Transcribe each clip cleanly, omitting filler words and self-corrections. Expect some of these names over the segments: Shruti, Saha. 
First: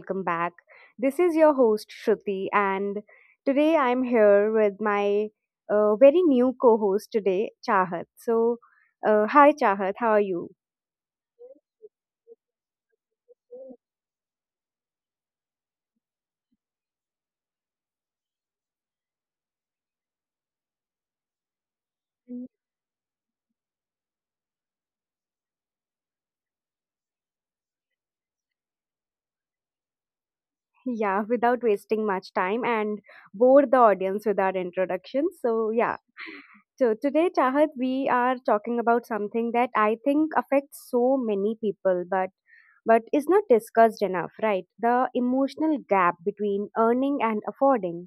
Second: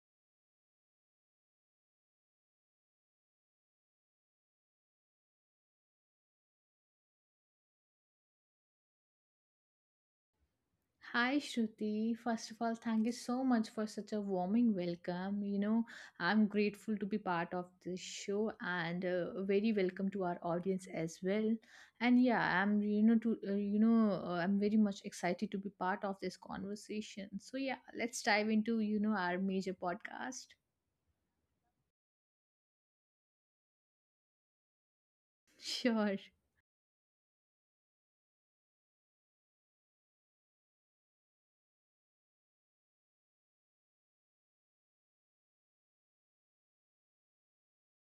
welcome back. This is your host, Shruti, and today I'm here with my very new co host today, Chahat. So, hi, Chahat, how are you? Hi Shruti, first of all, thank you so much for such a warming welcome. I'm grateful to be part of this show and very welcome to our audience as well. And yeah, I'm you know to you know I'm very much excited to be part of this conversation. So yeah, let's dive into our major podcast. Yeah, without wasting much time and bore the audience with our introduction. So, yeah. Sure. So today, Chahat, we are talking about something that I think affects so many people, but is not discussed enough, right? The emotional gap between earning and affording.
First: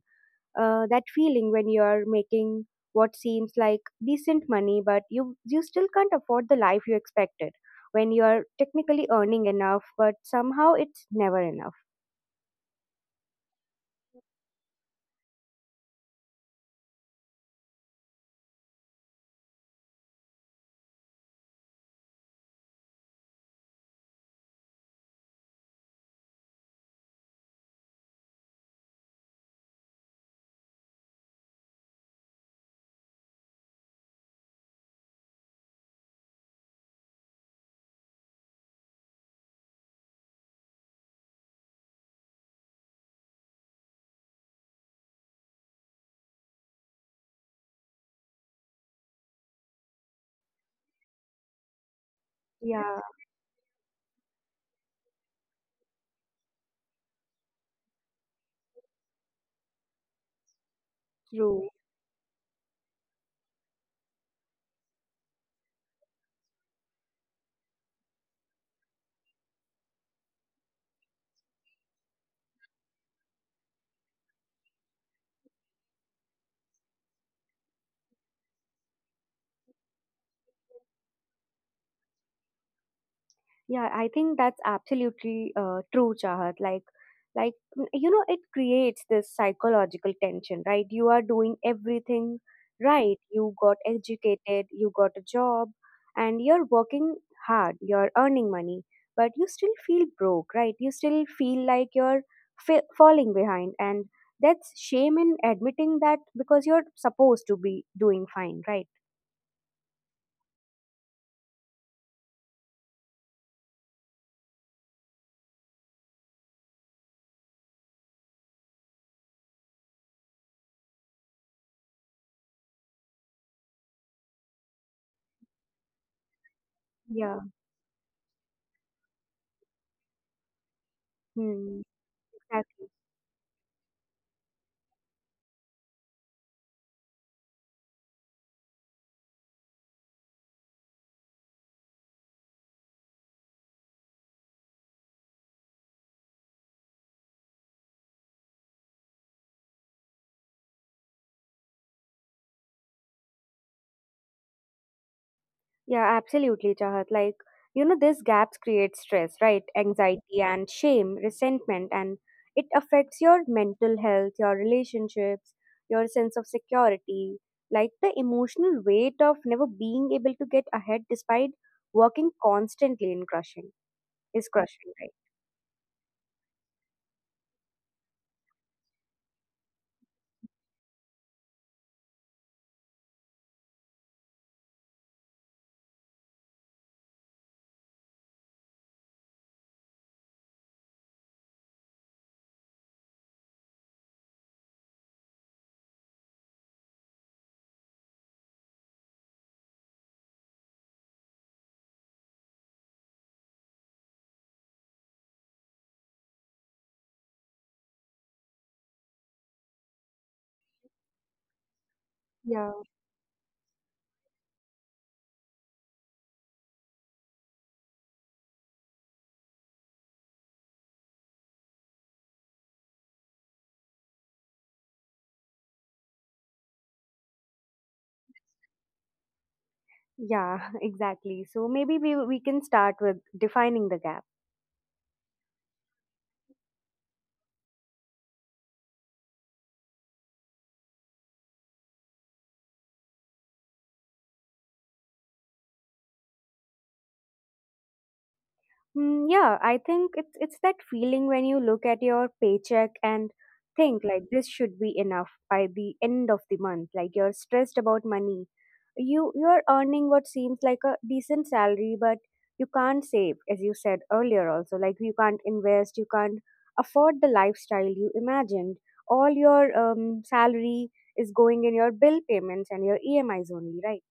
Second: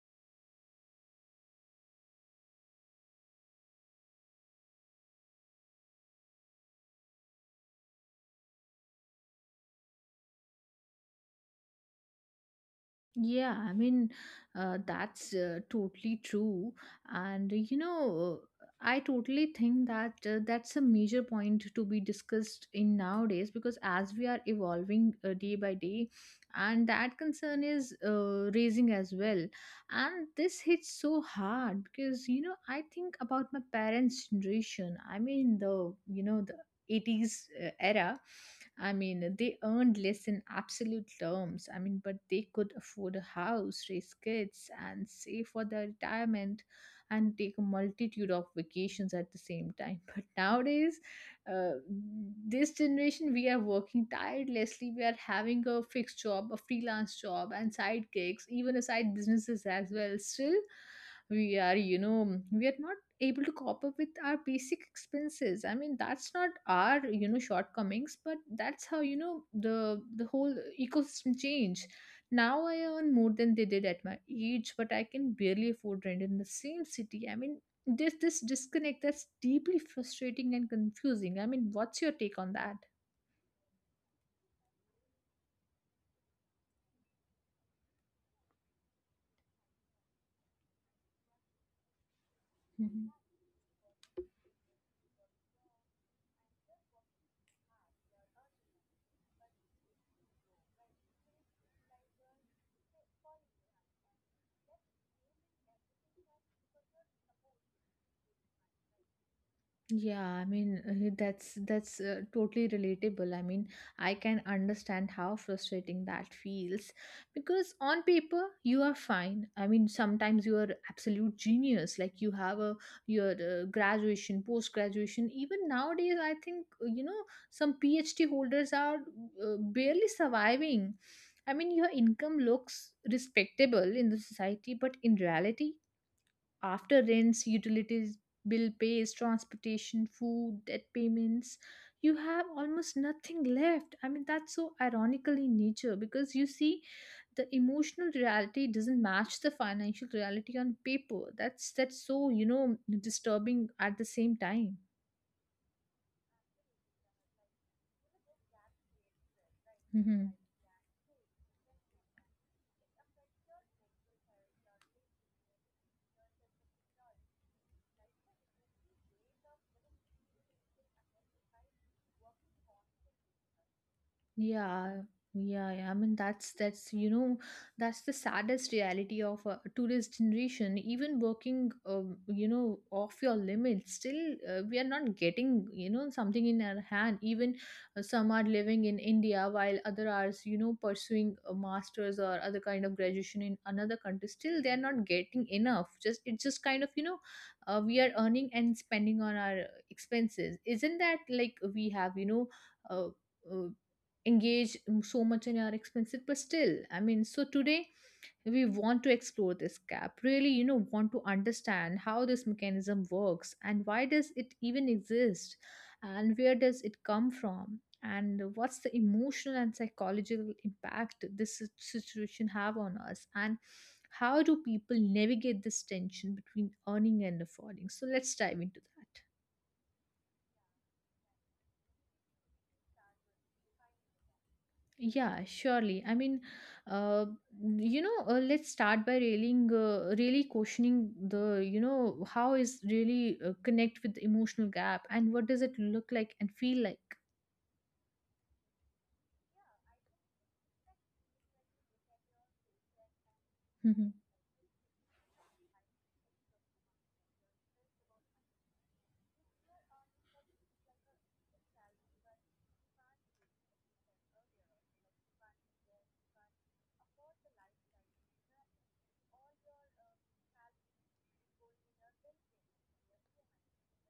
That feeling when you are making what seems like decent money, but you still can't afford the life you expected. When you are technically earning enough, but somehow it's never enough. Yeah, I mean, that's totally true. And I totally think that that's a major point to be discussed in nowadays because as we are evolving day by day, and that concern is raising as well. And this hits so hard because I think about my parents' generation. I mean, the 80s era. I mean, they earned less in absolute terms. I mean, but they could afford a house, raise kids and save for their retirement, and take a multitude of vacations at the same time. But nowadays, uh, this Yeah, generation, we are working tirelessly. We are having a fixed job, a freelance job and side gigs, even a side businesses as well. Still, we true. are you know we are not able to cope up with our basic expenses. I mean, that's not our, shortcomings, but that's how the whole ecosystem change. Now I earn more than they did at my age, but I can barely afford rent in the same city. I mean, there's this disconnect. That's deeply frustrating and confusing. I mean, what's your take on that? Yeah, I think that's absolutely true, Chahat. Like, you know, it creates this psychological tension, right? You are doing everything Mm-hmm. right. You got educated, you got a job, and you're working hard. You're earning money, but you still feel broke, right? You still feel like you're falling behind, and that's shame in admitting that because you're supposed to be doing fine, right? Yeah, I mean, that's totally relatable. I mean, I can understand how frustrating that feels because on paper you are fine. I mean, sometimes you are absolute genius. Like, you have a your graduation, post graduation. Even nowadays, I think Yeah. some PhD holders are barely surviving. I mean, Hmm. your income Exactly. looks respectable in the society, but in reality, after rents, utilities, bill pays, transportation, food, debt payments, you have almost nothing left. I mean, that's so ironical in nature. Because you see, the emotional reality doesn't match the financial reality on paper. That's so disturbing at the same time. Yeah, absolutely, Chahat. Like, you know, these gaps create stress, right? Anxiety and shame, resentment, and it affects your mental health, your relationships, your sense of security. Like, the emotional weight of never being able to get ahead despite working constantly in crushing is crushing, Yeah, right? yeah, yeah. I mean, that's the saddest reality of a tourist generation. Even working, off your limits, still we are not getting something in our hand. Even some are living in India while other are pursuing a master's or other kind of graduation in another country. Still, they are not getting enough. Just it's just kind of, we are earning and spending on our expenses. Isn't that like we have. Uh, uh, engage so much in our expenses, but still, I mean, so today we want to explore this gap, really want to understand how this Yeah, mechanism works and why does it even exist and where does it come from and what's the emotional and psychological impact this situation have on us and how do people navigate this tension between earning and affording. So let's dive into that. yeah, exactly. So maybe we can start with defining the gap. Yeah, surely. I mean, uh, let's start by railing, really questioning the, how is really connect with the emotional gap, and what does it look like and feel like? Yeah, I think it's that feeling when you look at your paycheck and think like this should be enough by the end of the month. Like you're stressed about money. You're earning what seems like a decent salary, but you can't save, as you said earlier also. Like you can't invest, you can't afford the lifestyle you imagined. All your salary is going in your bill payments and your EMIs only, right?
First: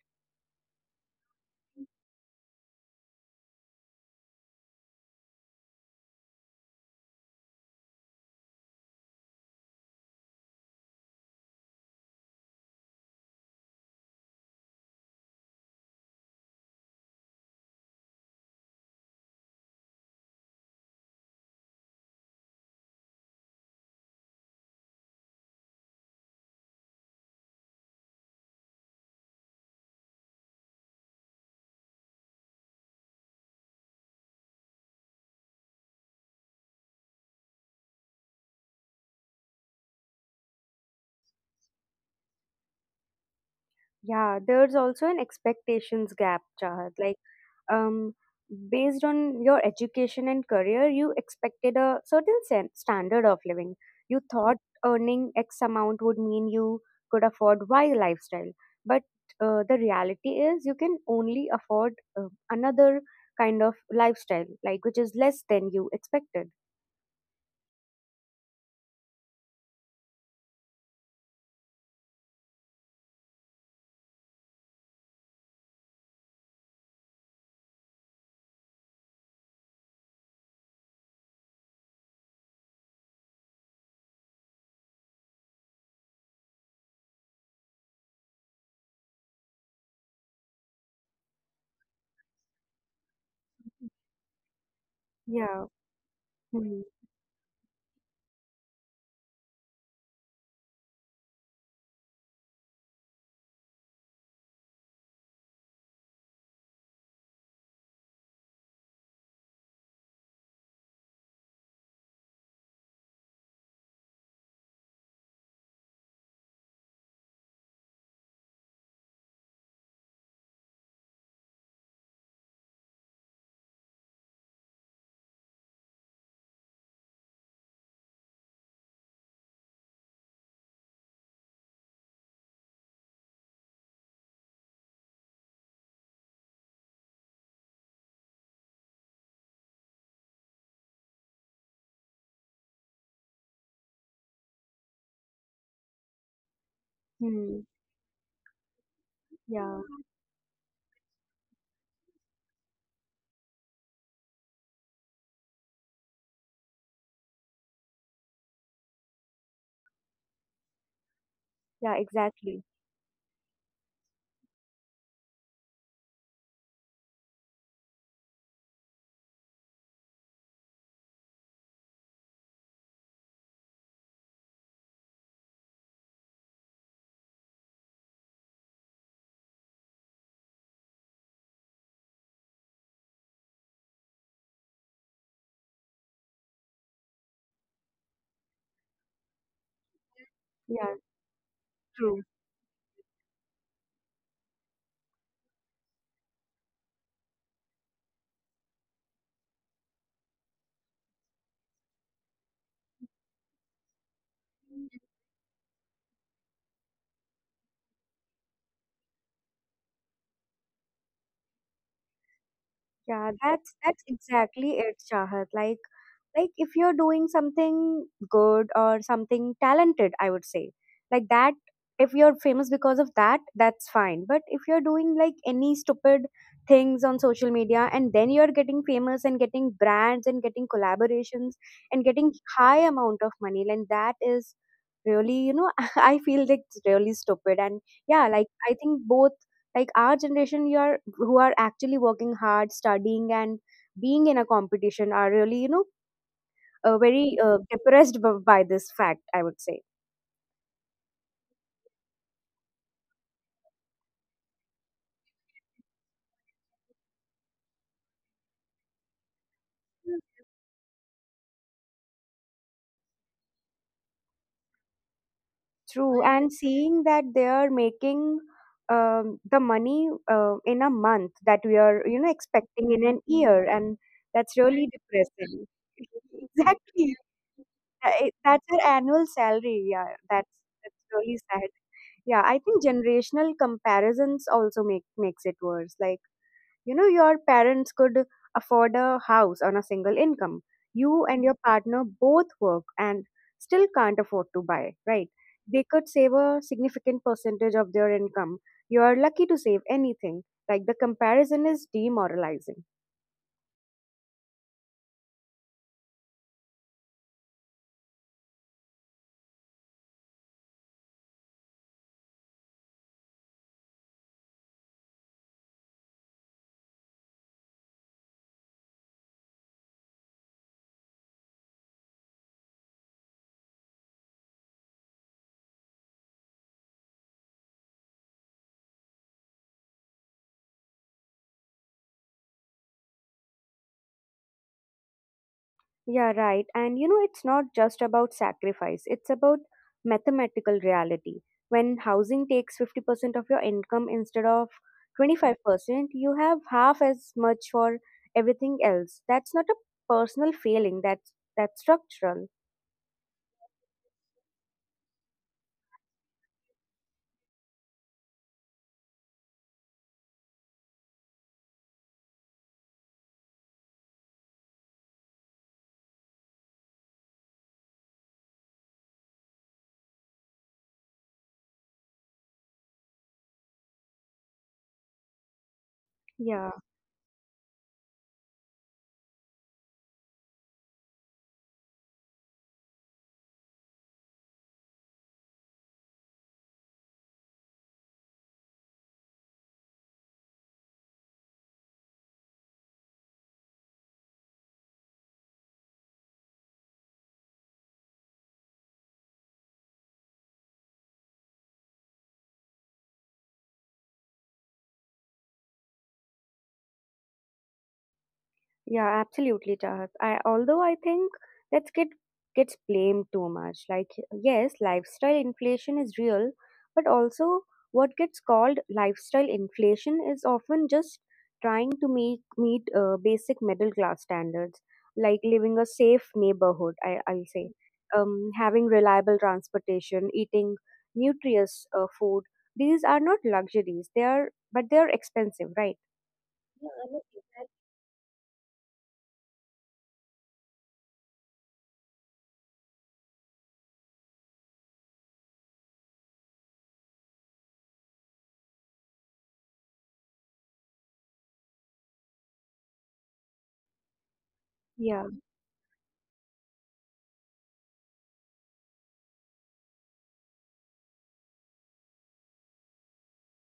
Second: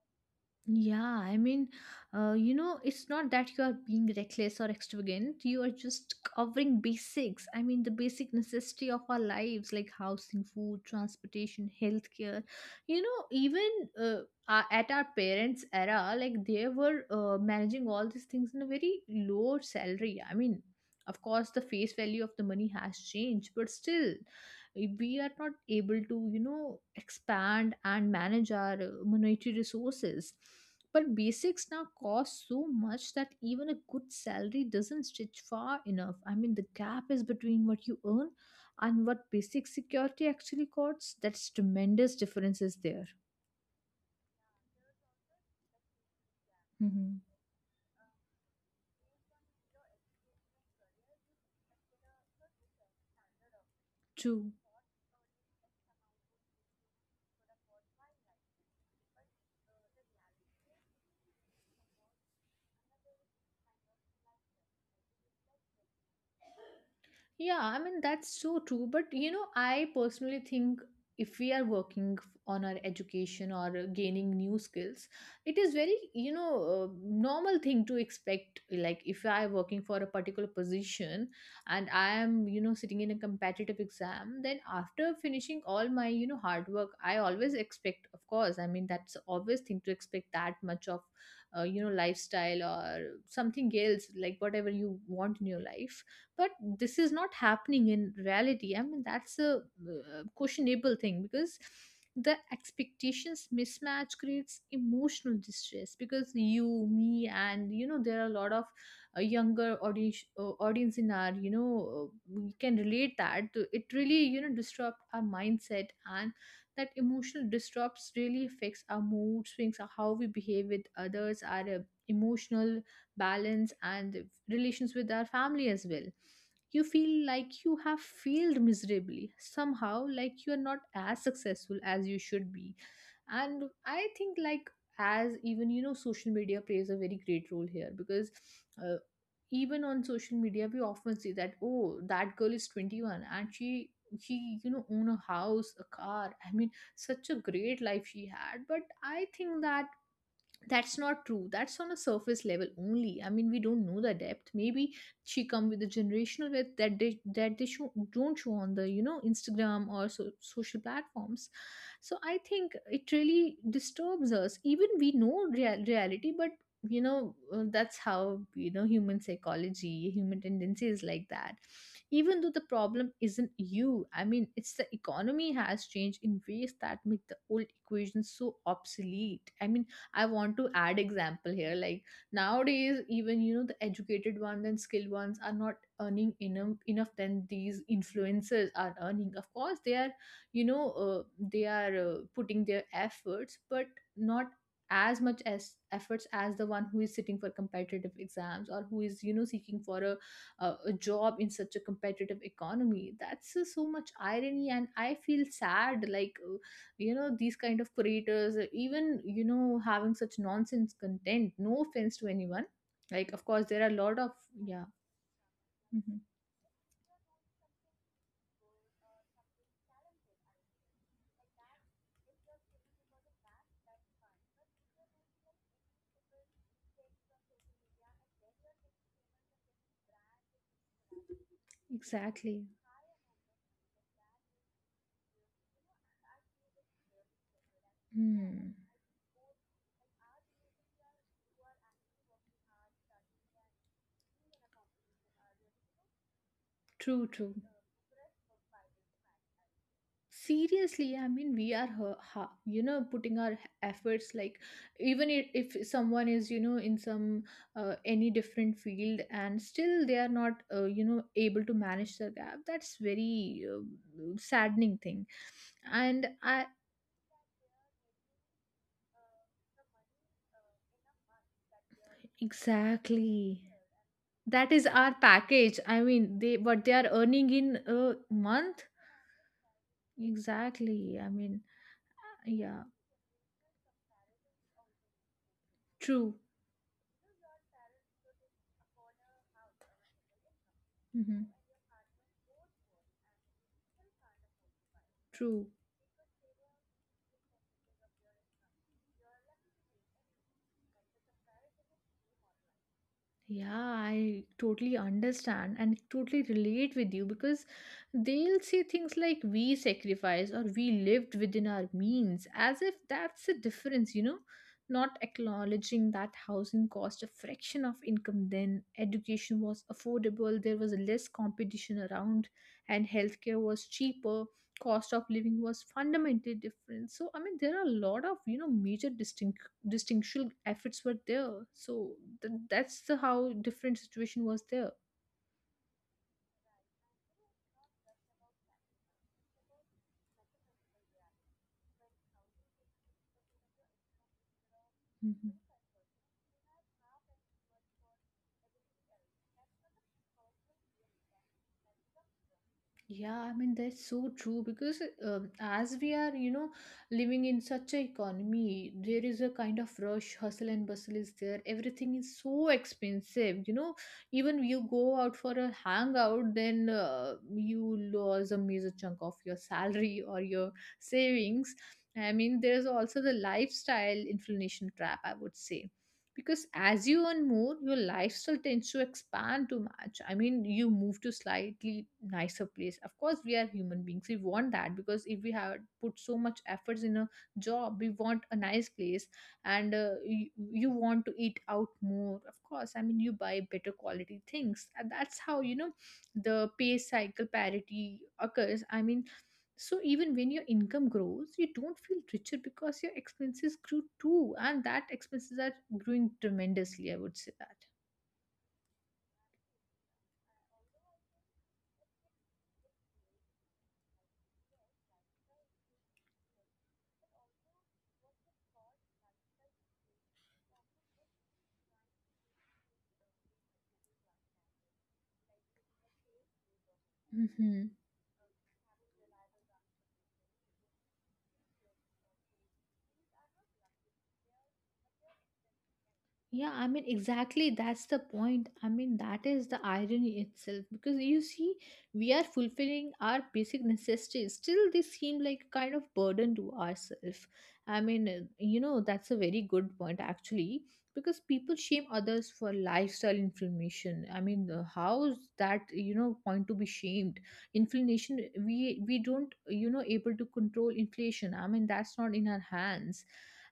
Yeah, I mean, it's not that you are being reckless or extravagant. You are just covering basics. I mean, the basic necessity of our lives, like housing, food, transportation, healthcare. Even uh, at our parents' era, like they were managing all these things in a very low salary. I mean, of course, the face value of the money has changed, but still we are not able to expand and manage our monetary resources. But basics now cost so much that even a good salary doesn't stretch far enough. I mean, the gap is between what you earn and what basic security actually costs. That's tremendous difference is there. Yeah, there's also an expectations gap, Chahat. Like, Hmm. um, based on your education and career, you expected a certain standard of living. You True. thought earning X amount would mean you could afford Y lifestyle. But the reality is, you can only afford another kind of lifestyle, like which is less than you expected. Yeah, I mean, that's so true. But, I personally think if we are working on our education or gaining new skills, it is very, normal thing to expect. Like, if I am working for a particular position and I am, sitting in a competitive exam, then after finishing all my, hard work, I always expect, of course, I mean, that's obvious thing to expect that much of, lifestyle or something else, like whatever you want in your Yeah. life. But Hmm. this is not happening in reality. I mean, that's a questionable thing because the expectations mismatch creates emotional distress, because you, me, and there are a lot of younger audience in our you know uh, we can relate that it really disrupt our mindset. And that emotional disrupts really affects our mood swings, how we behave with others, our emotional balance and relations with our family as well. You feel like you have failed miserably somehow, like you are not as successful as you should be. And I think, like, as even social media plays a very great role here, because uh, even on social media we often see that, oh, that girl is 21 and she own a house, a car. I mean, such a Hmm. great life she had. But I think Yeah. that that's not true. That's on a surface level only. I mean, we don't know the depth. Maybe she come with a generational with that they show, don't show on the Instagram or so, social platforms. Yeah, So I exactly. think it really disturbs us, even we know reality. But that's how human psychology, human tendency is like that. Even though the problem isn't you, I mean, it's the economy has changed in ways that make the old equations so obsolete. I mean, I want to add example here. Like, nowadays, even the educated ones and skilled ones are not earning enough than these influencers are earning. Of course, they are you know Yeah, uh, they are uh, true. putting their efforts, but not as much as efforts as the one who is sitting for competitive exams or who is seeking for a job in such a competitive economy. That's so much irony and I feel sad, like these kind of creators, even having such nonsense content, no offense to anyone. Like, Yeah, of course there are a that's lot of. exactly Yeah. it, Shahat. Like Mhm. like if you're doing something good or something talented, I would say, like that, if you're famous because of that, that's fine. But if you're doing like any stupid things on social media and then you're getting famous and getting brands and getting collaborations and getting Exactly. high amount of money, then that is really, you know, I feel like it's really stupid. And yeah, like Hmm. I think both, like our generation, you are who are actually working hard, studying and being in a competition, are really, you know, True. very True. Depressed by this fact, I would say. Seriously, I mean, we are putting our efforts, like even if someone is in some any different field and still they are not able to manage the gap. That's very saddening thing. True, And and I. seeing that they are making the money in a month that we are, you know, expecting in an Exactly. year, and that's That is really our depressing. package. I mean, they what they are Exactly. earning in a That's month. her annual salary, yeah, that's Exactly. I really mean. sad. Yeah, I think Yeah. generational comparisons also make makes it worse. Like, True. you know, your parents could afford a house on a single income. You Hmm. and your partner both work and still can't afford to buy, right? True. They could save a significant percentage of their income, you are lucky to save anything. Like, the comparison is demoralizing. Yeah, I totally understand and totally relate with you because they'll say things like we sacrificed or we lived within our means as if that's the difference, not acknowledging that housing cost a fraction of income then, education was affordable, there was less competition around, and healthcare was cheaper, cost of living was fundamentally different. So, I mean, there are a lot of, major distinctions distinctual efforts were there. So that's the how different situation was there. Yeah, right. And you know, it's not just about sacrifice, it's about mathematical reality. When housing takes 50% of your income instead of Mhm. 25%, you have half as much for everything else. That's not a personal failing, that's structural. Yeah, I mean, that's so true because as we are, living in such a economy, there is a kind of rush, hustle and bustle is there. Everything is so expensive. Even you go out for a hangout, then you lose a major chunk of your salary or your savings. I mean, there's also the lifestyle inflation trap, I would say, because Yeah. as you earn more your lifestyle tends to expand too much. I mean, you move to slightly nicer place. Of course, we are human beings, we want that, because if we have put so much efforts in a job, we want a nice place. And you want to eat out more, of course. I mean, you buy better quality things, and that's how the pay cycle parity occurs. I mean, so even when your income grows, you don't feel richer because your expenses grew too, and that expenses are growing tremendously. I would say that. Yeah, absolutely, Chahat. I although I think that's gets blamed too much. Like yes, lifestyle inflation is real, but also what gets called lifestyle inflation is often just trying to make meet basic middle class standards, like living a safe neighborhood. I'll say, Mhm. Having reliable transportation, eating nutritious food. These are not luxuries. They are, but they are expensive, right? Yeah, I mean, Yeah. exactly. That's the point. I mean, that is the irony itself. Because you see, we are fulfilling our basic necessities. Still, they seem like a kind of burden to ourselves. I mean, that's a very good point, actually. Because people shame others for lifestyle inflammation. I mean, Yeah. how's that, you know, point to be shamed? Inflammation, we don't, you know, able to control inflation. I mean, that's not in our hands,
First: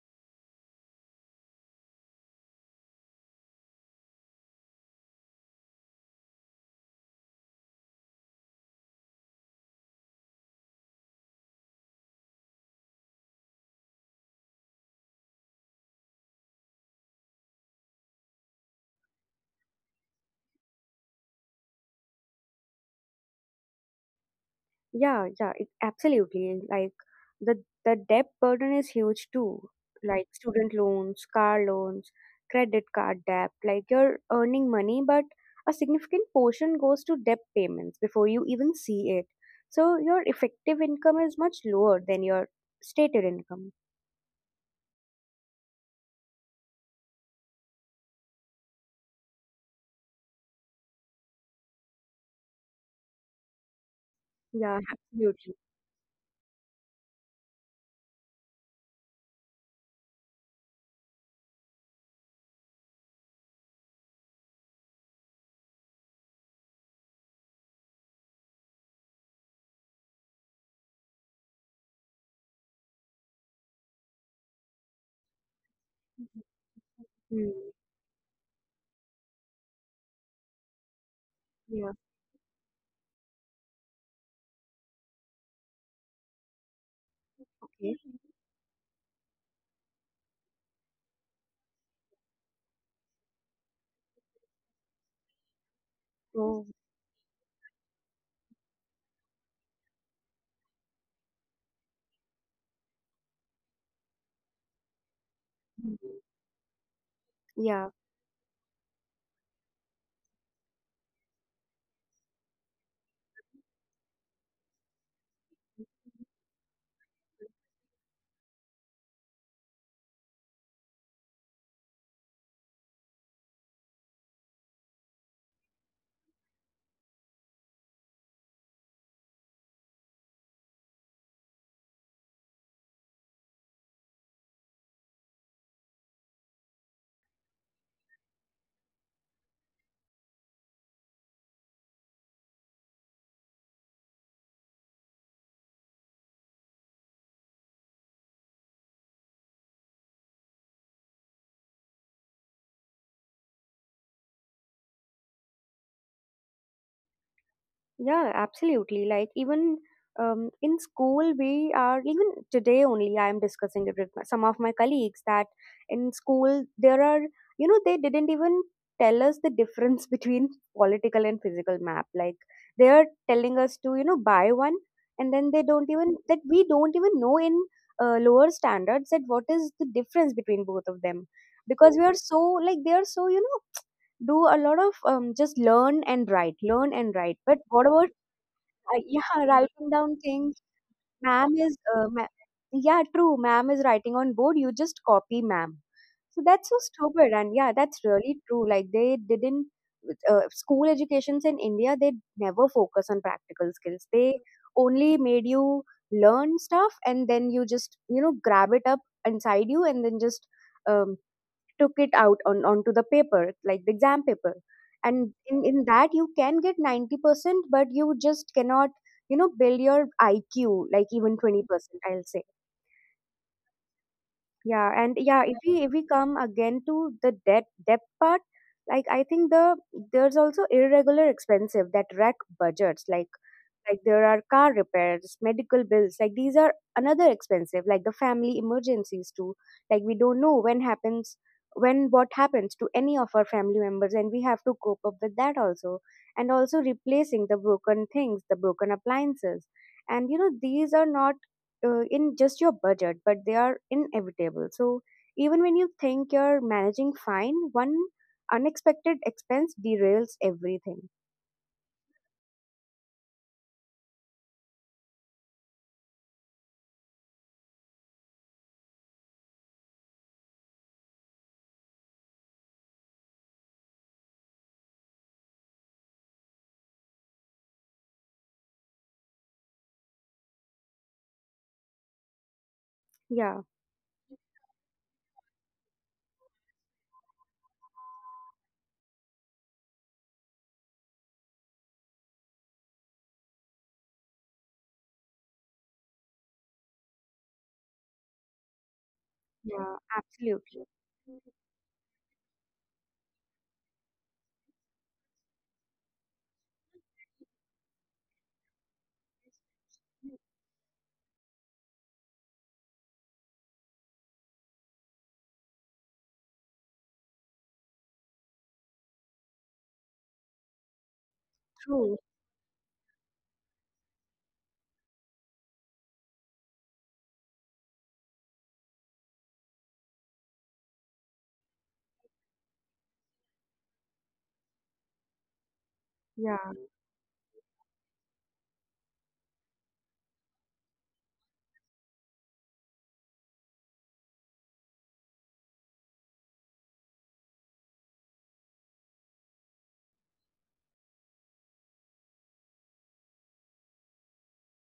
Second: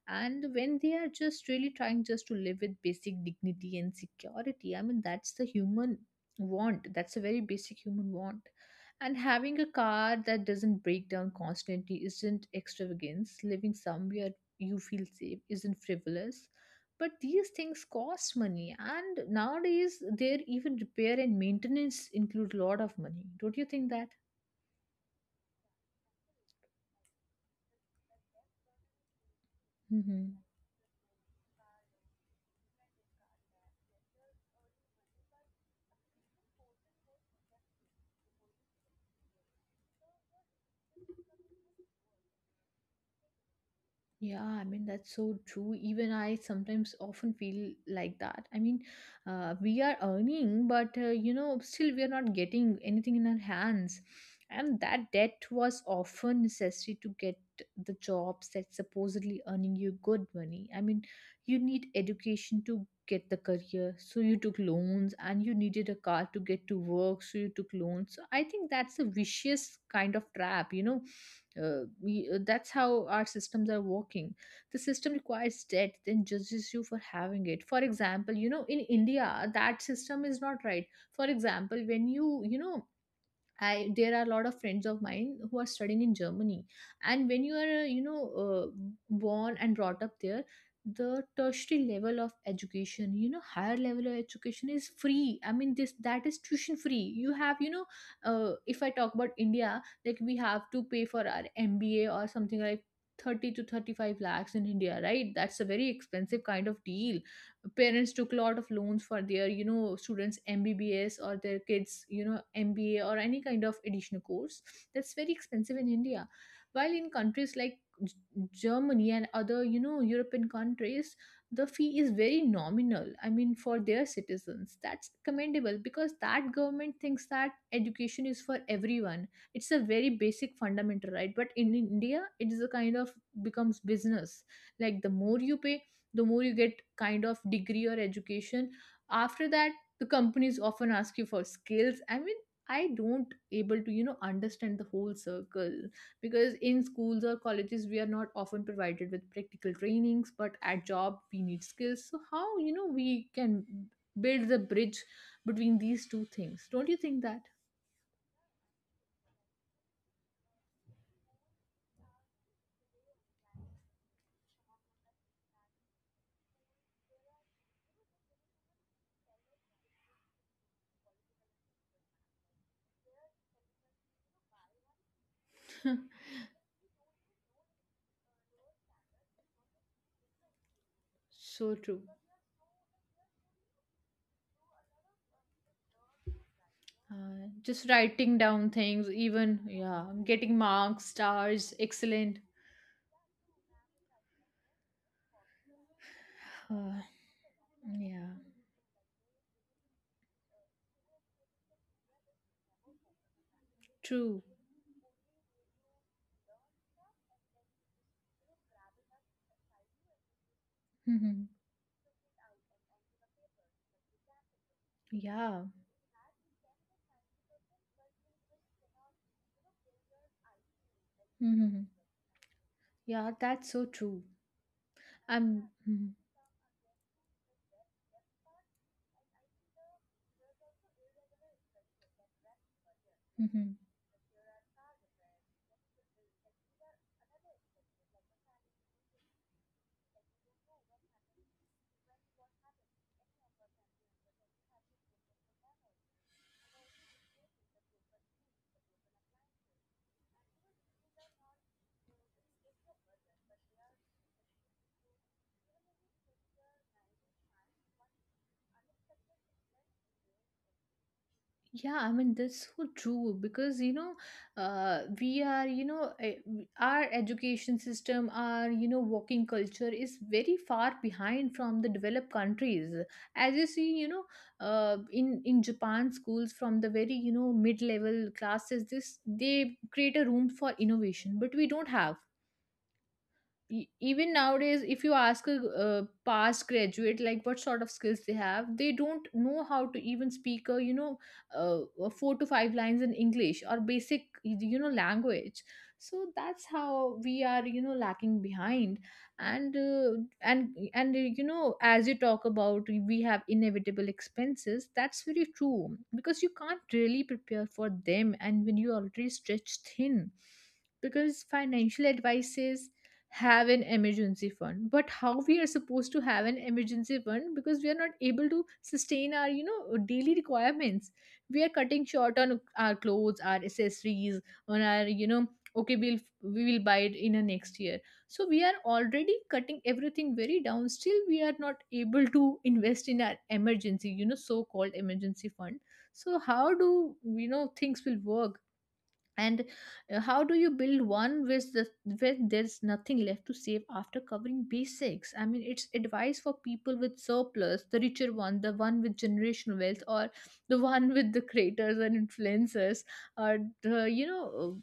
and when they are just really trying just to live with basic dignity and security, I mean that's the human want, that's a very basic human want. And having a car that doesn't break down constantly isn't extravagance, living somewhere you feel safe isn't frivolous, but these things cost money and nowadays their even repair and maintenance include a lot of money, don't you think that? Yeah, yeah, it, absolutely. Like the debt burden is huge too. Like Hmm. student loans, car loans, credit card debt. Like you're earning money, but a significant portion goes to debt payments before you even see it. So your effective income is much lower than your stated income. Yeah, I mean, that's so true. Even I sometimes often feel like that. I mean, we are earning, but still we are not getting anything in our hands. Yeah, And that debt absolutely. was often necessary to get the jobs that supposedly earning you good money. I mean, you need education to get the career, so you took loans, and you needed a car to get to work, so you took loans. So I think that's a vicious kind of trap, you know, that's how our systems are working. The system requires debt then judges you for having Mm, it. For example, you know, in india that system is not right. For example, yeah. when you know, I there are a lot of friends of mine who are studying in Germany, and when you are, Okay. Born and brought up there, the tertiary level of education, you know, higher level of education is free. I mean, this that is So, tuition free. You have, you know, if I talk about India, like we have to pay for our MBA or something like. 30 to 35 lakhs in india, right? That's a very mm-hmm. expensive kind of deal. Yeah. Parents took a lot of loans for their, you know, students mbbs or their kids, you know, mba or any kind of additional course. That's very expensive in india, while in countries like G- germany and other, you know, european countries, the fee is very nominal. I mean, for their citizens that's commendable because that government thinks that education is for everyone. It's a very basic fundamental right, but in india it is a kind of becomes business. Like the more you pay, the more you get kind of degree or education. After that, the companies often ask you for skills. I mean, I don't able to, you know, understand the whole circle, because in schools or colleges we are not often provided with practical trainings, but at job we need skills, so how, you know, we can build the bridge between these two things, don't you think that? Yeah, absolutely. Like even in school, we are even today only. I am discussing it with my, some of my colleagues that in school there are, you know, they didn't even tell us the difference between political and physical map. Like they are telling us to, you know, buy one, and then they don't even that we don't even know in lower standards that what is the difference between both of them. so Because true. we are so like they are so, you know, do a lot of just learn and write, learn and write. But what Just about writing down things, yeah, even, writing yeah, down getting things? marks, Ma'am stars, is excellent. yeah, true. Ma'am is writing on board. You just copy ma'am. So that's so stupid. And yeah, that's yeah. really true. Like they didn't school educations in India. They never focus on practical skills. They True. only made you learn stuff and then you just, you know, grab it up inside you and then just um, Mhm. took it out on onto the paper like the exam paper. And in, Yeah. in that you can get 90%, but you just cannot, you know, build your iq like even Mhm. 20%, I'll say. Yeah, that's so true. Yeah. And yeah, if I'm. we Mhm. come again to the debt part, like I think there's also irregular expensive that wreck budgets. like Mhm. like there are car repairs, medical bills, like these are another expensive, like the family emergencies too. Like we don't know when happens, when what happens to any of our family members, and we have to cope up with that also. And also replacing the broken things, the broken appliances, and you know these are not in just your budget, but they are inevitable. So even when you think you're managing fine, one unexpected expense derails everything. Yeah, I mean that's so true because you know, we are, you know, our education system, our, you know, working culture is very far behind from the developed countries. As you see, you know, in Japan schools from the very, you know, mid level classes, this they create a room for innovation, but we don't have. Yeah, Even nowadays if you ask a past graduate like what sort of skills they have, they don't know how to even speak a, you know, uh, four to five lines in english or basic, you know, language. So that's how we are, you know, lacking behind. And yeah absolutely. You know, as you talk about, we have inevitable expenses. That's very true because you can't really prepare for them, and when you already stretched thin, because financial advice says have an emergency fund, but how we are supposed to have an emergency fund, because we are not able to sustain our, you know, daily requirements. We are cutting True. short on our clothes, our accessories, on our, you know, okay we will buy it in a next year. So we are already cutting everything very down, still we are not able to invest in our emergency, you know, so called emergency fund. So Yeah. how do you know things will work? And how do you build one with the, where there's nothing left to save after covering basics? I mean it's advice for people with surplus, the richer one, the one with generational wealth, or the one with the creators and influencers, or the, you know,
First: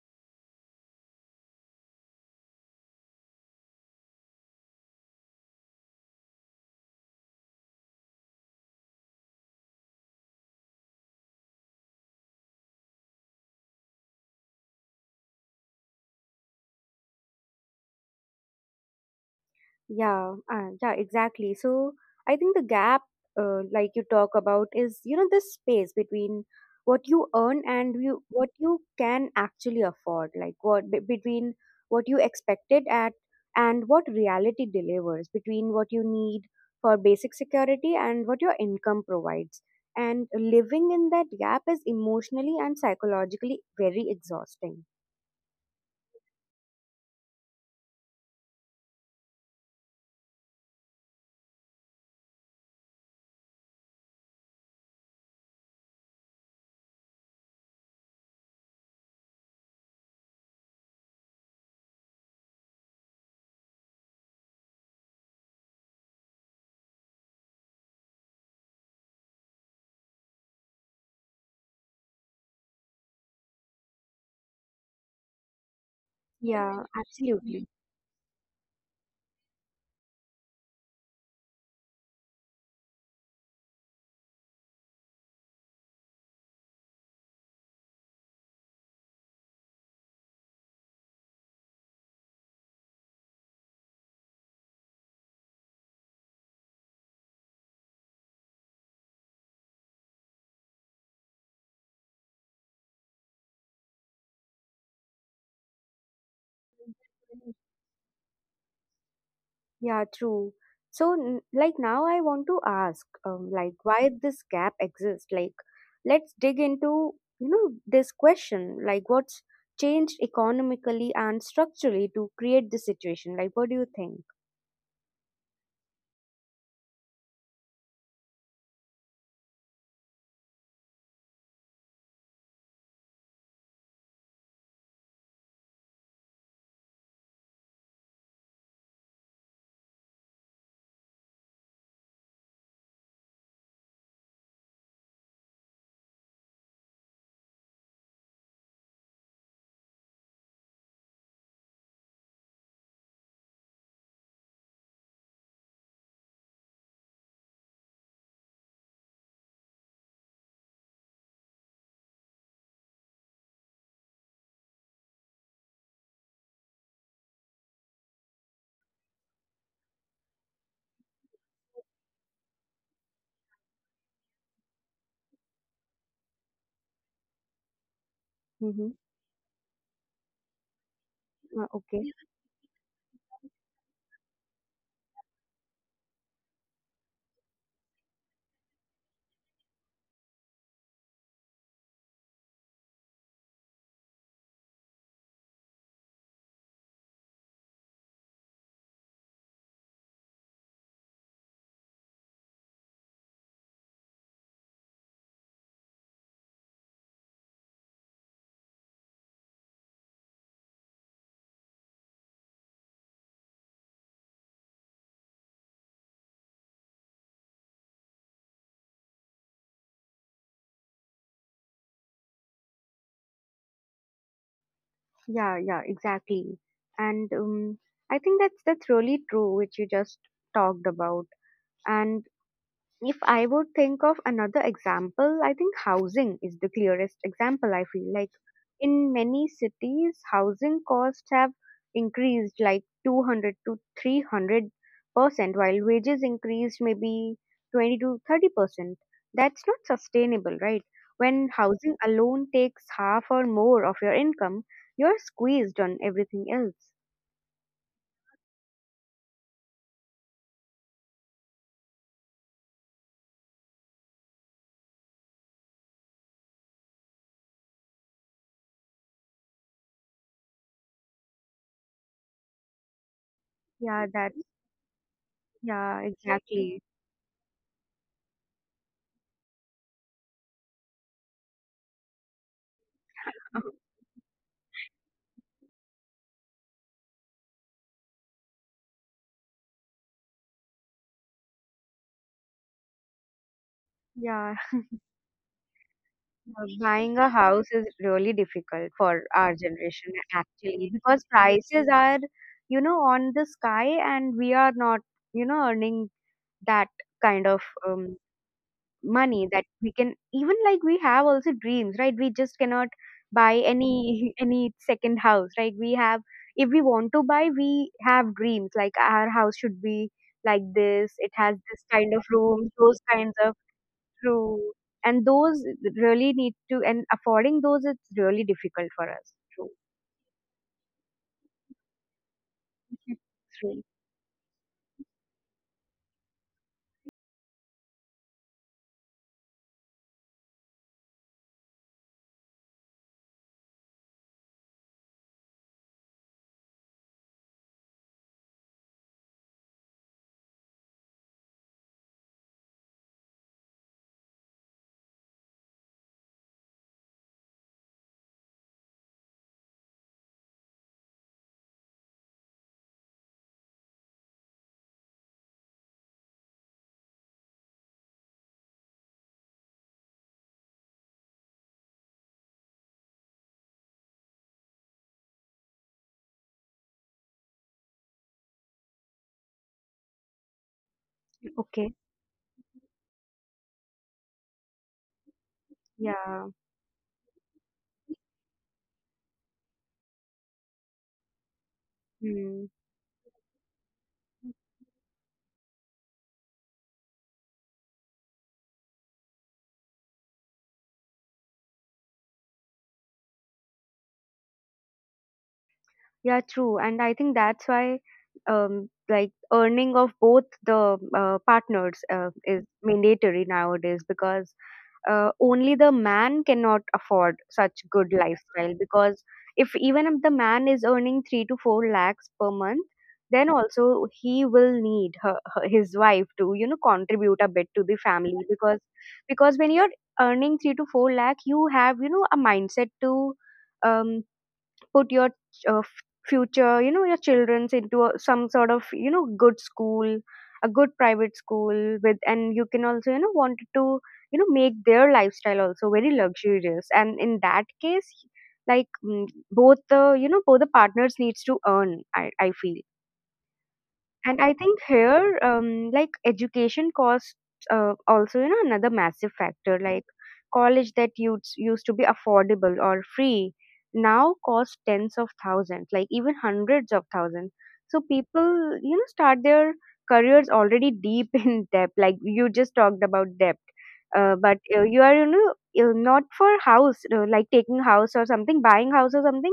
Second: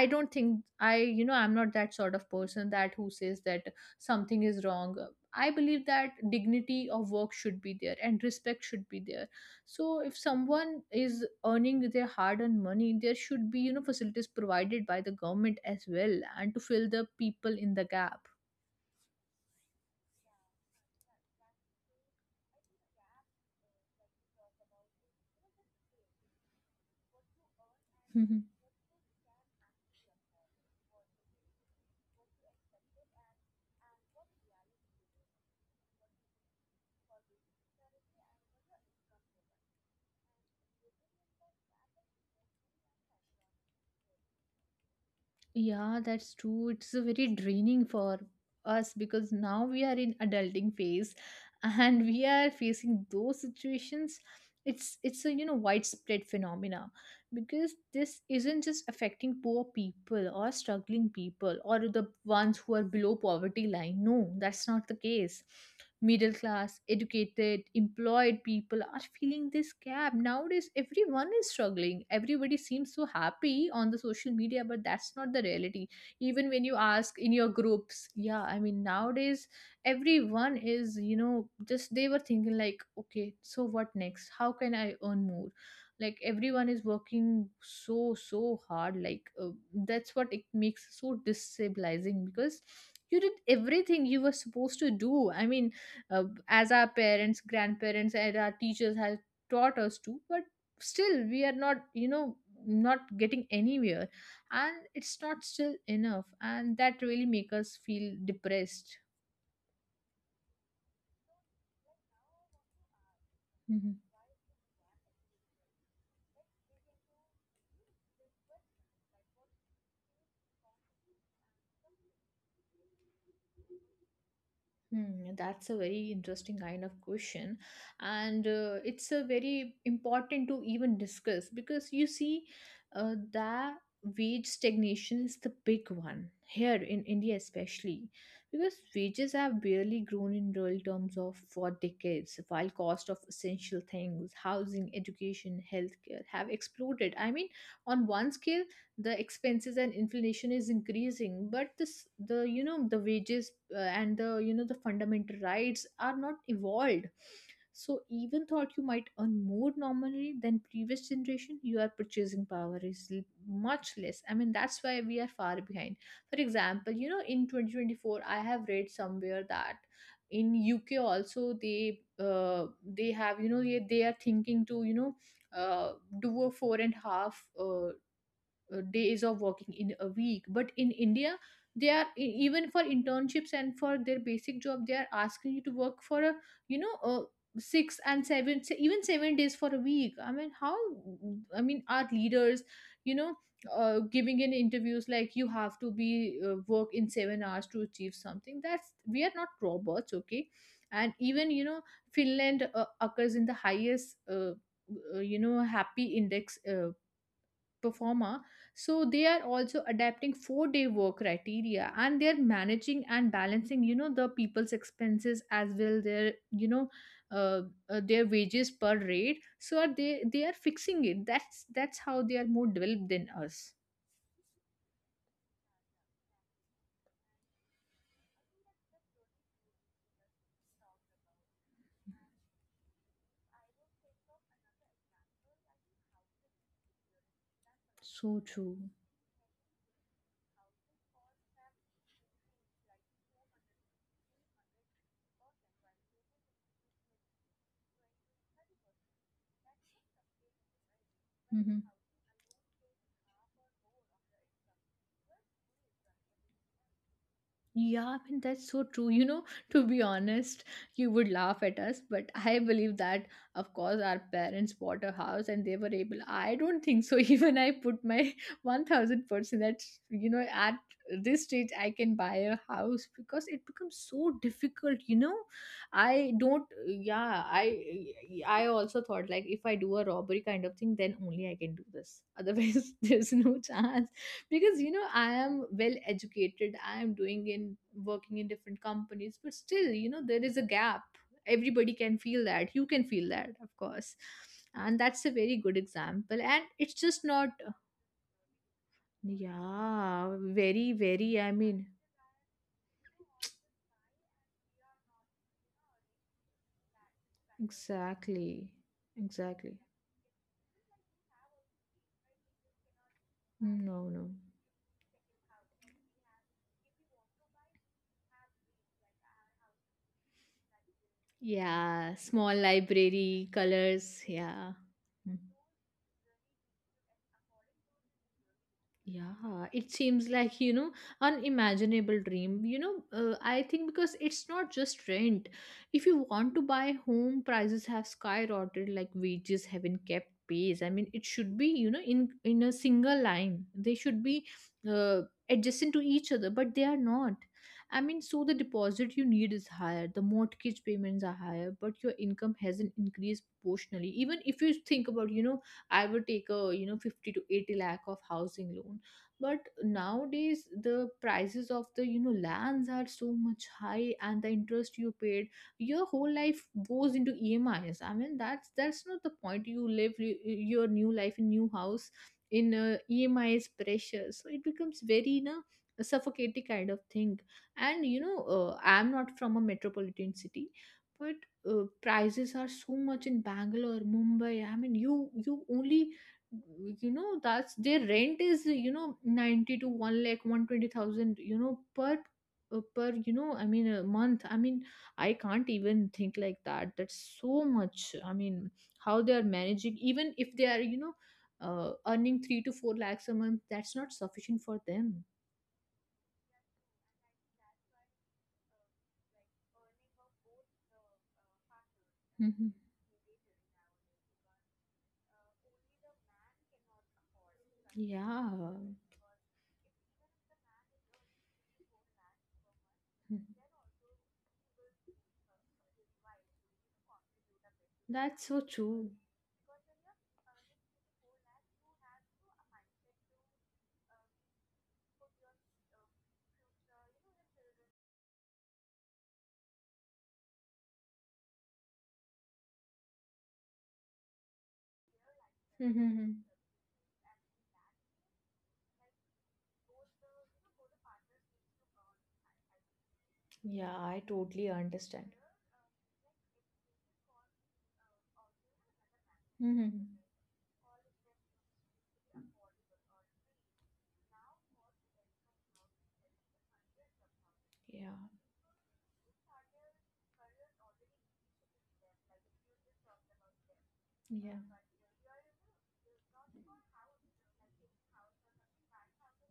I don't think i, you know, I'm not that sort of person that who says that something is wrong. I believe that dignity of work should be there and respect should be there. So if someone is earning their hard-earned money, there should be, you know, facilities provided by the government as well, and to fill the people in the gap. Yeah. Yeah. Exactly. So I think the gap, like you talk about, is, you know, this space between what you earn and you Mhm. what you can actually afford, like what between what you expected at and what reality delivers, between what you need for basic security and what your income provides. And living in that gap is emotionally and psychologically very exhausting. Yeah, that's true. It's a very draining for us, because now we are in adulting phase, and we are facing those situations. It's a, you know, widespread phenomena, because this isn't just affecting poor people or struggling people or the ones who are below poverty line. No, that's not the case. Middle class, educated, employed people are feeling this gap. Nowadays, everyone is struggling. Everybody seems so happy on the social media, but that's not the reality. Even when you Yeah, ask in your absolutely. groups, yeah, I mean, nowadays, everyone is, you know, just they were thinking, like, okay, so what next? How can I earn more? Like, everyone is working so, so hard. Like, that's what it makes so destabilizing because you did everything you were supposed to do. I mean, as our parents, grandparents and our teachers have taught us to, but still we are not, you know, not getting anywhere, and it's not still enough, and that really make us feel depressed. Yeah, true. So, like now, I want to ask, like, Mm-hmm. why this gap exists? Like, let's dig into, you know, this question. Like, what's changed economically and structurally to create this situation? Like, what do you think? Hmm, that's a very interesting kind of question, and it's a very important to even discuss, because you see, the wage stagnation is the big one here in India, especially because wages have barely grown in real terms of for decades, while cost of essential things, housing, education, healthcare, have exploded. I mean, on one scale, the expenses and inflation is increasing, but this the, you know, the wages and the, you know, the fundamental rights are not evolved. So even thought you might earn more normally than previous generation, your purchasing power is much less. I mean that's why we are far behind. For example, you know, in 2024 I have read somewhere that in uk also they have, you know, they are thinking to, you know, uh, do a four and a half Mm-hmm. days of working in a week, but in india they Okay. are Yeah. Even for internships and for their basic job, they are asking you to work for a, you know, six and even 7 days for a week. I mean how, I mean our leaders, you know, giving in interviews like you have to be, work in 7 hours to achieve something. That's we are not robots, okay. And even, you know, finland occurs in the highest, you know, happy index performer. So they are also adapting 4 day work criteria, and they're managing and balancing, you know, the people's expenses as well, their, you know, uh, their wages per rate, so are they are fixing it. That's how they are more developed than us. Yeah, yeah, exactly. And I think that's really true, which you just talked about. And if I would think of another example, I think housing is the clearest example. I feel like So true. in many cities, housing costs have increased like 200 to 300 percent, while wages increased maybe 20 to 30 percent. That's not sustainable, right? When Mm-hmm. housing alone takes half or more of your income, you're squeezed on everything else. Yeah, I mean, that's so true. You know, to be honest, you would laugh at us, but I believe that, of course, our parents bought a house and they were able. I don't think so. Even I put my 1000% that, you know, at this stage, I can buy a house because it becomes Yeah, so that. difficult, you know. Yeah, I don't, exactly. yeah, I also thought like if I do a robbery kind of thing, then only I can do this. Otherwise, there's no chance because you know I am well educated, I am doing in working in different companies, but still, you know, there is a gap. Everybody can feel that, you can feel that, of course. Yeah. And that's a very good example, and it's buying just a not, house is really difficult for our generation yeah, very actually because very, I mean. prices are, you know, on the sky and we are not, you know, earning that kind of um, Exactly. money that Exactly. we can even, like we have also dreams, right? We just cannot buy No, no. any any second house, right? We have, if we want to buy, we have dreams like our house should be like this, it has this Yeah, kind of small rooms, those kinds library of. colors, yeah. True. And Hmm. those really need to, and affording those, it's really difficult for us. Yeah, True. it seems like, you know, unimaginable dream. You know, I True. think because it's not just rent. If you want to buy home, prices have skyrocketed, like wages haven't kept pace. I mean, it should be, you know, in a single line. They should be uh, adjacent to each other, but they are not. I mean, so the deposit you need is higher, the mortgage payments are higher, but your income hasn't increased proportionally. Even if you think about, you know, I would take a 50 to 80 lakh of housing loan, but nowadays the prices of the lands are so much high, and the interest you paid your whole life goes into emis. I mean, that's not the point. You live your new life in new house in emi is precious. So it becomes very, you know, a suffocating kind of thing. And I'm not from a metropolitan city, but Okay. prices are so much in Bangalore, Mumbai. I mean, you only Yeah. you know that's their rent is, you know, 90 to 1 lakh 120,000 per Hmm. I mean, a month. I mean, I can't even think like that. That's so much. I mean, how they are managing, even if they are, you know, earning 3 to 4 lakhs a month? That's not sufficient for them. Yeah, true. And I think that's why, like earning of both the partners is Mhm. mandatory nowadays because only the man cannot afford such good Yeah. lifestyle because if even if the man is earning 3 to 4 lakhs per month, then also he will need his wife to, you know, contribute a bit to the family. That's so because true. because when you're earning 3 to 4 lakh, you have, you know, a mindset to um, put your uh, f- future, you know, your children's into a, some sort of, you know, good school, a good private school with, and you can also, you know, wanted to, you know, make their lifestyle also very luxurious. And in that case, like, mm, both the, you know, both the partners needs to earn, I feel. Yeah, I And I totally think understand. here, like education costs, also, you know, another massive factor. Like college that used to be affordable or free now costs tens of thousands, like even hundreds of thousands. So Yeah. people, start their careers already deep in debt. Like you just talked about debt, Yeah. but you are not for house, like taking house or something, buying house or something.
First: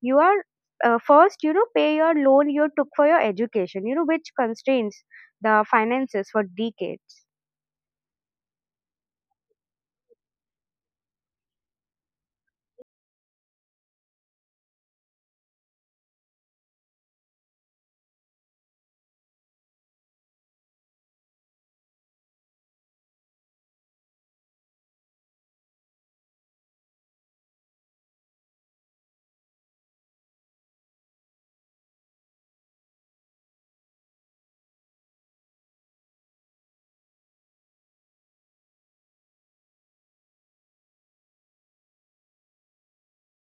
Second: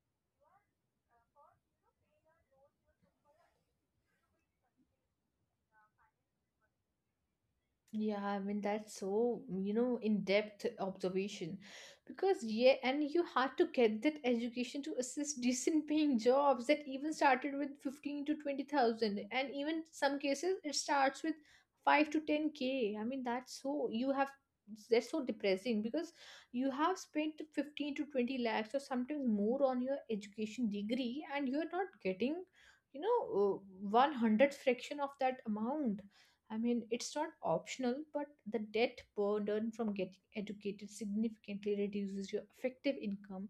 You are first pay your loan you took for your education which constrains the finances for decades. Yeah, I mean that's so, you know, in-depth observation. Because yeah, and you had to get that education to assist decent paying jobs that even started with 15 to 20,000, and even some cases it starts with 5 to 10K. I mean, that's so depressing because you have spent 15 to 20 lakhs or sometimes more on your education degree, and you're not getting, you know, 100 fraction of that amount. I mean, it's not optional, but the debt burden from getting educated significantly reduces your effective income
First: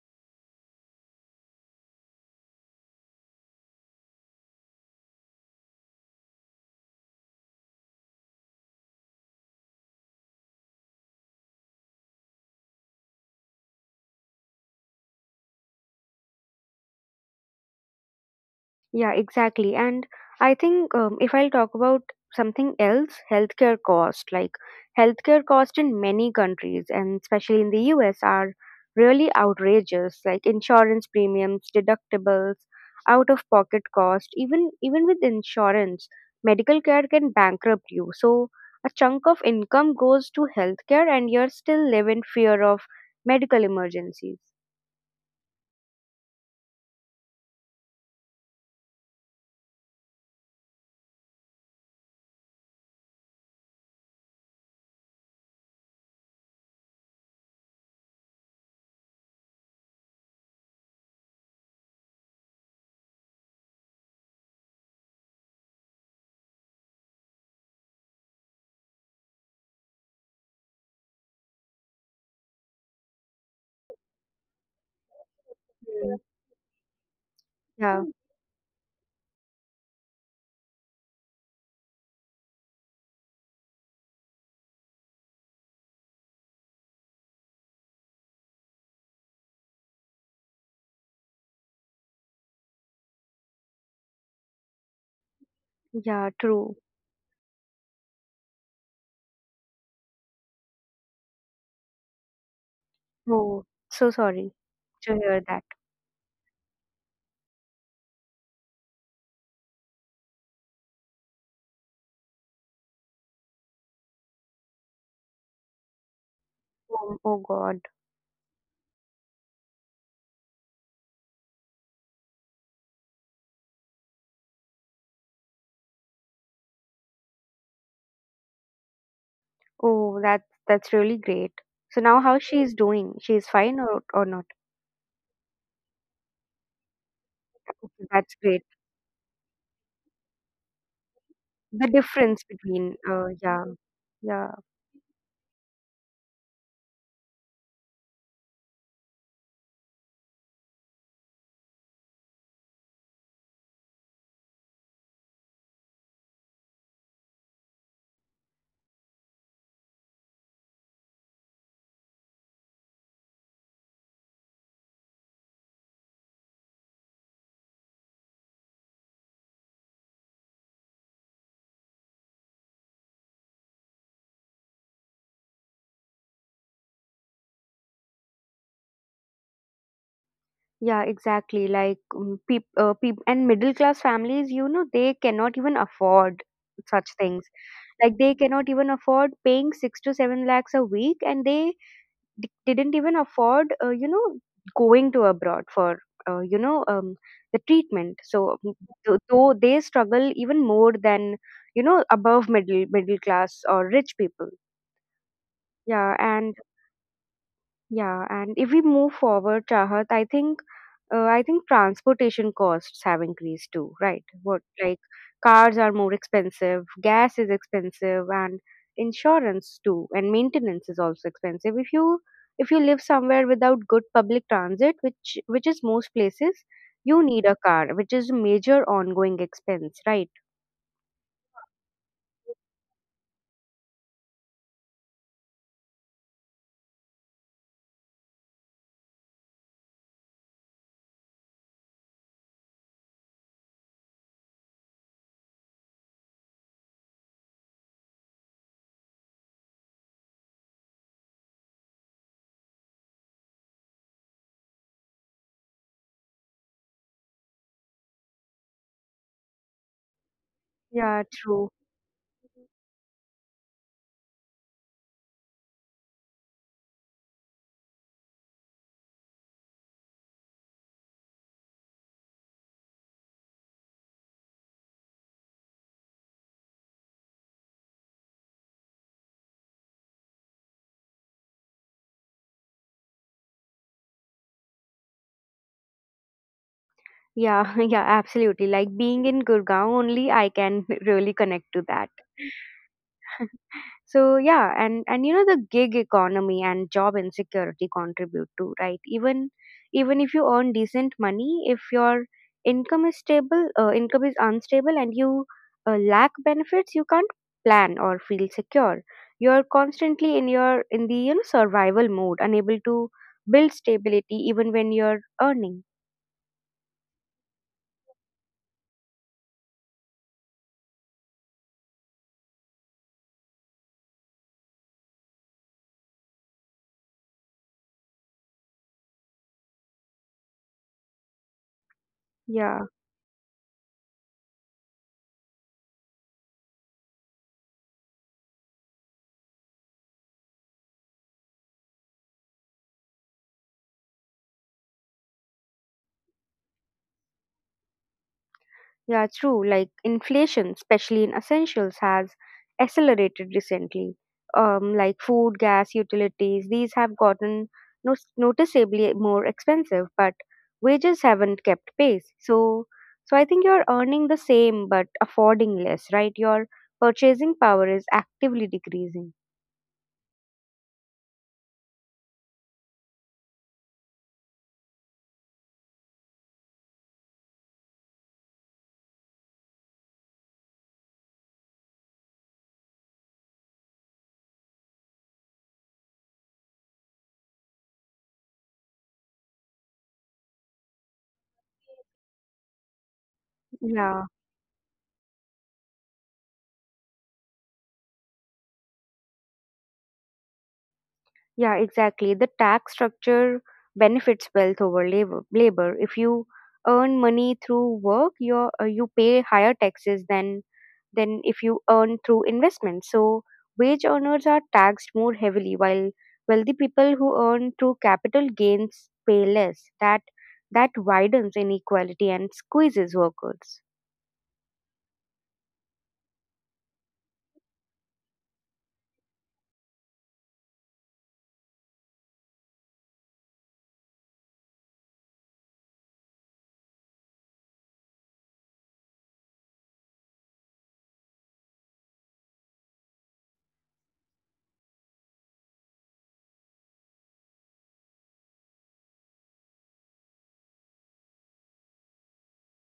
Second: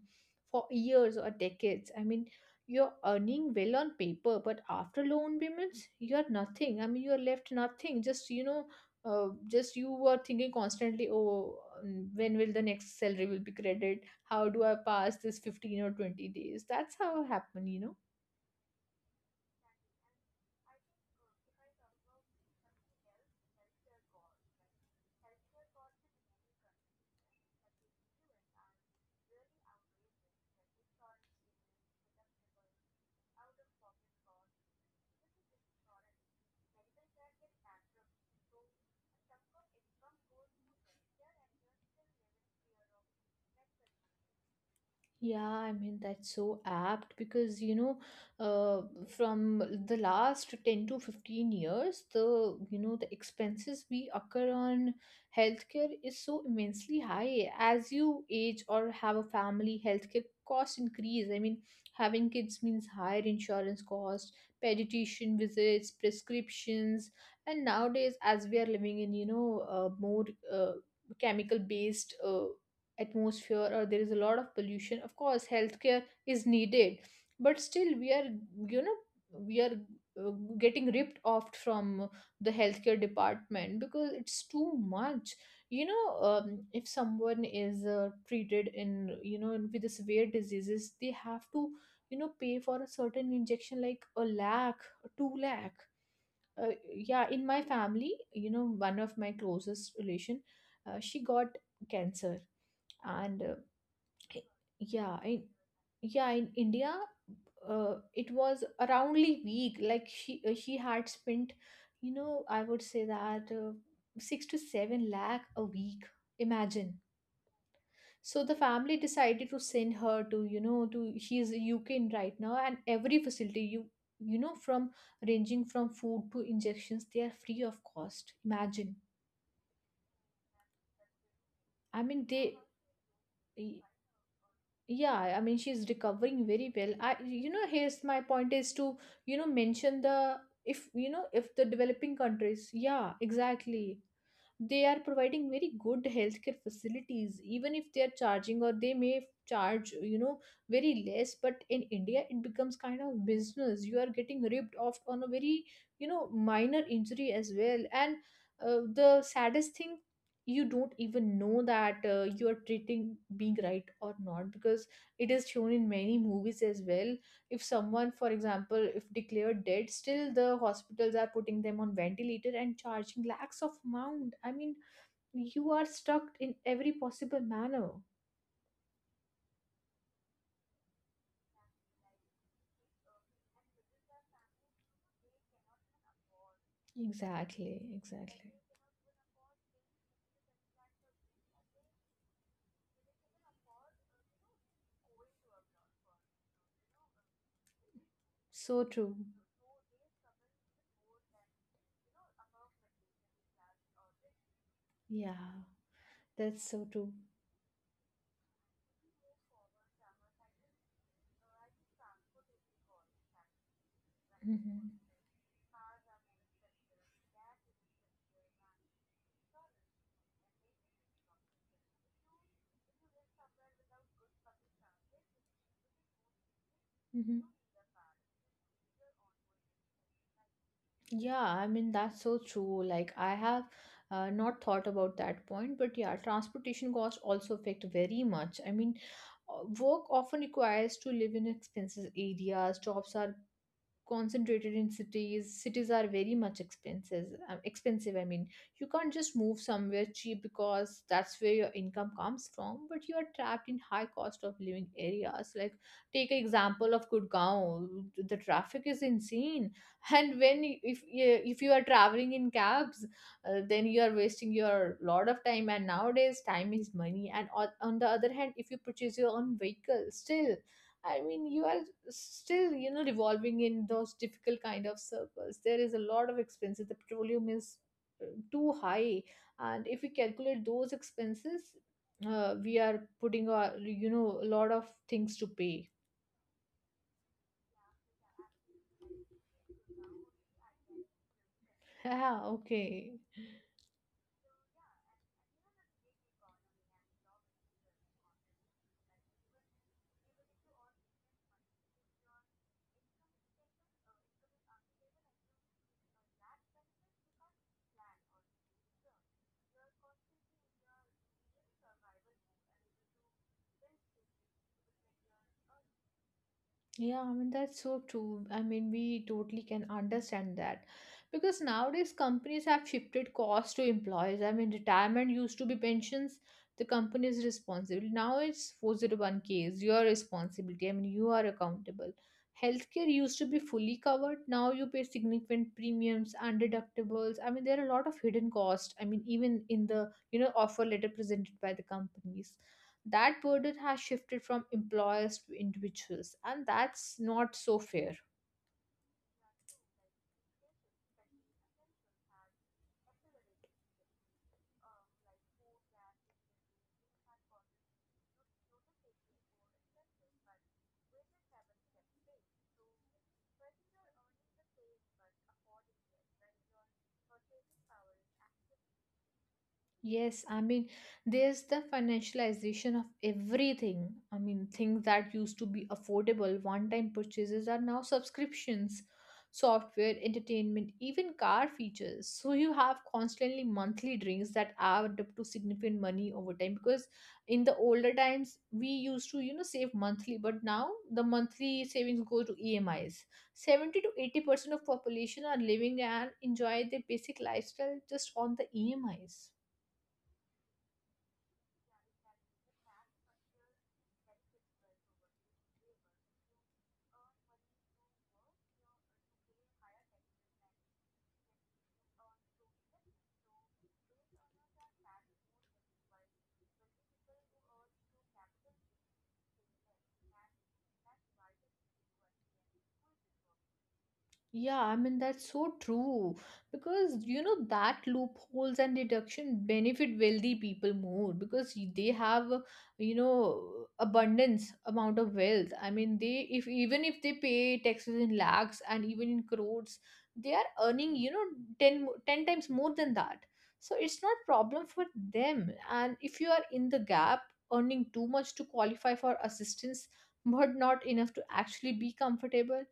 for years or decades. I mean, you're earning well on paper, but after loan payments, you're nothing. I mean, you're left nothing. Just, you know, just you were thinking constantly, oh, when will the next salary will be credited? How do I pass this 15 or 20 days? That's how it happened, you know. Yeah, exactly. And I think if I'll talk about something else, healthcare cost, like healthcare cost in many countries and especially in the US are really outrageous, like insurance premiums, deductibles, out of pocket cost, even with insurance, medical care can bankrupt you. So a chunk of income goes to healthcare and you're still live in fear of medical emergencies. Yeah, I mean, that's so apt because, you know, uh, from the last 10 to 15 years, the expenses we occur on healthcare is so immensely high. As you age or have a family, healthcare costs increase. I mean, having kids means higher insurance cost, pediatrician visits, prescriptions, and nowadays, as we are living in, you know, more uh, chemical based atmosphere, or there is a lot of pollution. Of course, healthcare Mm. is needed, but still Yeah, you know we are uh, getting ripped off from the healthcare department because it's too much. You know, if someone is treated in, you know, with the severe diseases, they have to, you know, pay for a certain injection, like a lakh, 2 lakh. yeah, true. Yeah, in my family, you know, one of my closest relation, she got cancer. And Oh, so sorry yeah to in hear that. yeah, in India, uh, it was a roundly week. Like she, she had spent, you know, I would say that, 6 to 7 lakh a week. Imagine. Oh, oh God. So the family decided to send her to, you know, to she is UK in right now, and every facility, from ranging from food to injections, they are free of cost. Imagine. Oh, that's really great. I So mean now how they she is doing? She is fine or not? Yeah, I mean she's recovering very well. I you know Here's Okay, my that's point great. is to, you know, mention the, if you know if the The developing difference countries, between yeah yeah. exactly, Yeah, they are providing very good healthcare facilities, even if they are charging. Or they may charge, you know, very less. But in India, it becomes kind of business. You are getting ripped off on a very, you know, minor injury as well. And the saddest thing, you don't even know that you are treating being right or not, because it is shown in many movies as well. If someone, for example, if declared dead, still the hospitals are putting them on ventilator and charging lakhs of amount. I mean, you are stuck in every possible manner. yeah, exactly. Like and middle class families, they cannot even afford such things. Exactly, Like they exactly. cannot even afford paying 6 to 7 lakhs a week, and they didn't even afford going to abroad for uh, you know um, the treatment, so So true. Though they struggle even more than above middle class or rich people. Yeah, Yeah, and that's so true. yeah, and if we move forward, Chahat, I think transportation costs have increased too, right? What, Hmm. like cars are more expensive, gas is expensive, and insurance too, and maintenance is also expensive. If you live somewhere without good public transit, which is most places, you need a car, which is a major ongoing expense, right? Yeah, I mean, that's so true. Like, I have, not thought about that point, but yeah, transportation costs also affect very much. I mean, work often requires to live in expensive areas, jobs are concentrated in cities. Cities are very much expenses expensive. I mean, you can't just move somewhere cheap because that's where your income comes from, but you are trapped in high cost of living areas. Like, take an example of Gurgaon. The traffic is insane. And when, Yeah, if you true. are traveling in cabs, then you are wasting your lot of time. And nowadays, time is money. And on the other hand, if you purchase your own vehicle, still I mean, you are still, you know, revolving in those difficult kind of circles. There is a lot of expenses. The petroleum is uh, too high. And if we calculate those expenses, we are putting our, you know, a lot of things to pay. Yeah, yeah, absolutely. Like being in Gurgaon only, I can really connect to that. Yeah, okay. So yeah, and the gig economy and job insecurity contribute to, right. Even if you earn decent money, if your income is unstable, and you lack benefits, you can't plan or feel secure. You're constantly in the survival mode, unable to build stability even when you're earning. Yeah, I mean, that's so true. I mean, we totally can understand that because nowadays companies have shifted costs to employees. I mean, retirement used to be pensions, the company's responsibility. Now it's 401ks, your responsibility. I mean, you are accountable. Yeah. Healthcare used to be fully covered. Now you pay significant premiums and deductibles. I mean, there are a lot of hidden costs. I mean, even in the, you know, offer letter presented by the companies, that burden has shifted from employers to individuals, and that's not so fair. Yeah, true. Like inflation, especially in essentials, has accelerated recently. Like food, gas, utilities, these have gotten noticeably more expensive, but wages haven't kept pace. So I think you're earning the same but affording less, right? Your purchasing power is actively decreasing. Yes, I mean, there's the financialization of everything. I mean, things that used to be affordable, one-time purchases, are now subscriptions, software, entertainment, even car features. So you have constantly monthly drinks that add up to significant money over time, because in the older times we used to, you know, save monthly, but now the monthly savings go to EMIs. 70 to Yeah. 80% of population are living and enjoy their basic lifestyle just on the EMIs. Yeah, exactly. The tax structure benefits wealth over labor. If you earn money through work, you you pay higher taxes than if you earn through investment. So wage earners are taxed more heavily, while wealthy people who earn through capital gains pay less. That widens inequality and squeezes workers. Yeah, I mean, that's so true, because you know that loopholes and deduction benefit wealthy people more because they have, you know, abundance amount of wealth. I mean, they, if even if they pay taxes in lakhs and even in crores, they are earning, you know, 10 times more than that. So it's not problem for them. And if you are in the gap, earning too much to qualify for assistance but not enough to actually be comfortable,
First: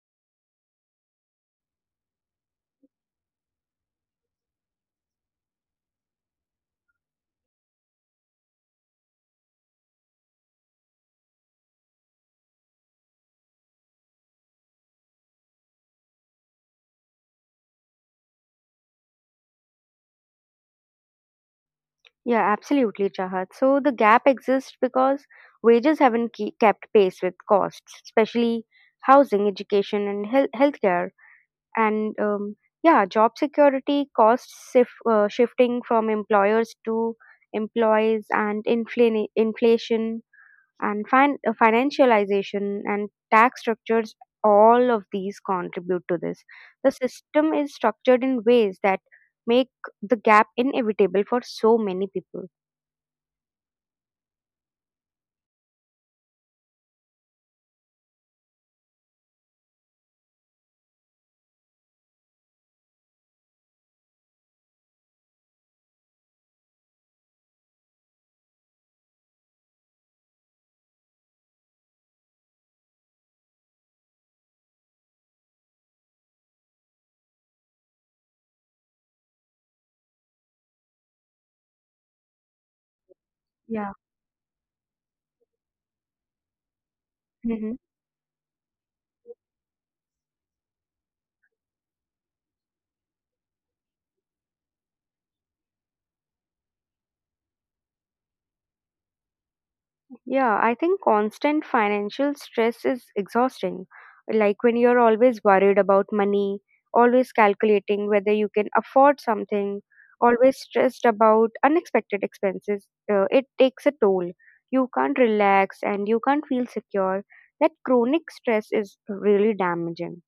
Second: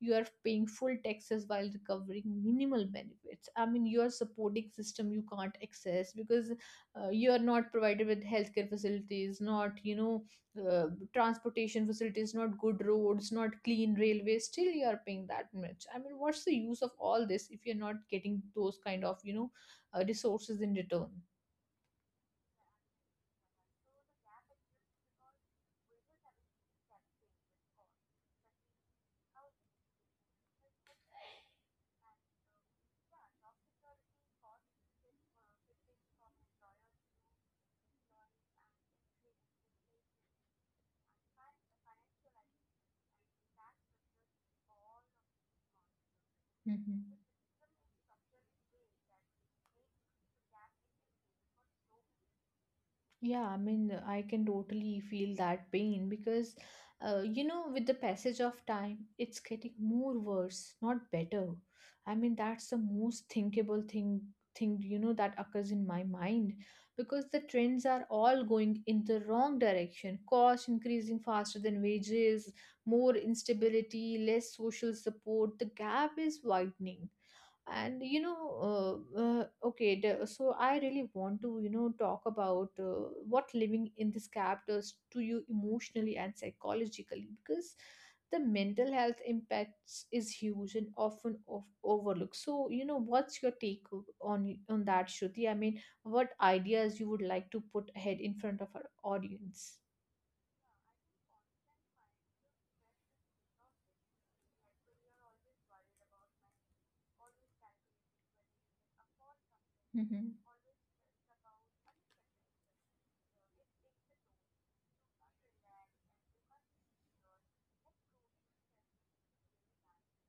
you are paying full taxes while recovering minimal benefits. I mean, you are supporting system you can't access because you are not provided with healthcare facilities, not, you know, uh, transportation facilities, not good roads, not clean railways, still you are paying that much. I mean, what's the use of all this if you're not getting those kind of, you know, resources in return? Yeah, absolutely, Chahat. So the gap exists because wages haven't kept pace with costs, especially housing, education, and healthcare. And yeah, job security costs shifting from employers to employees, and inflation, and financialization, and tax structures. All of these contribute to this. The Mhm. system is structured in ways that make the gap inevitable for so many people. Yeah, I mean, I can totally feel that pain because, you know, with the passage of time, it's getting more worse, not better. I mean, that's the most thinkable thing, you know, that occurs in my mind, because the trends are all going in the wrong direction. Cost increasing faster than wages, more instability, less social support. The gap is widening. And you know, okay, so I really want to, you know, talk about what living Yeah. in this gap does to you emotionally and psychologically, because Hmm. the mental health impacts is huge and often of overlooked. So, you know, what's your take on that, Shruti? I mean, what ideas you would like to put ahead in front of our audience? Yeah, I think constant financial stress is exhausting. Like when you're always worried about money, always calculating whether you can afford something, Hmm. always stressed about unexpected expenses, it takes a toll. You can't relax and you can't feel secure. That chronic stress is really damaging.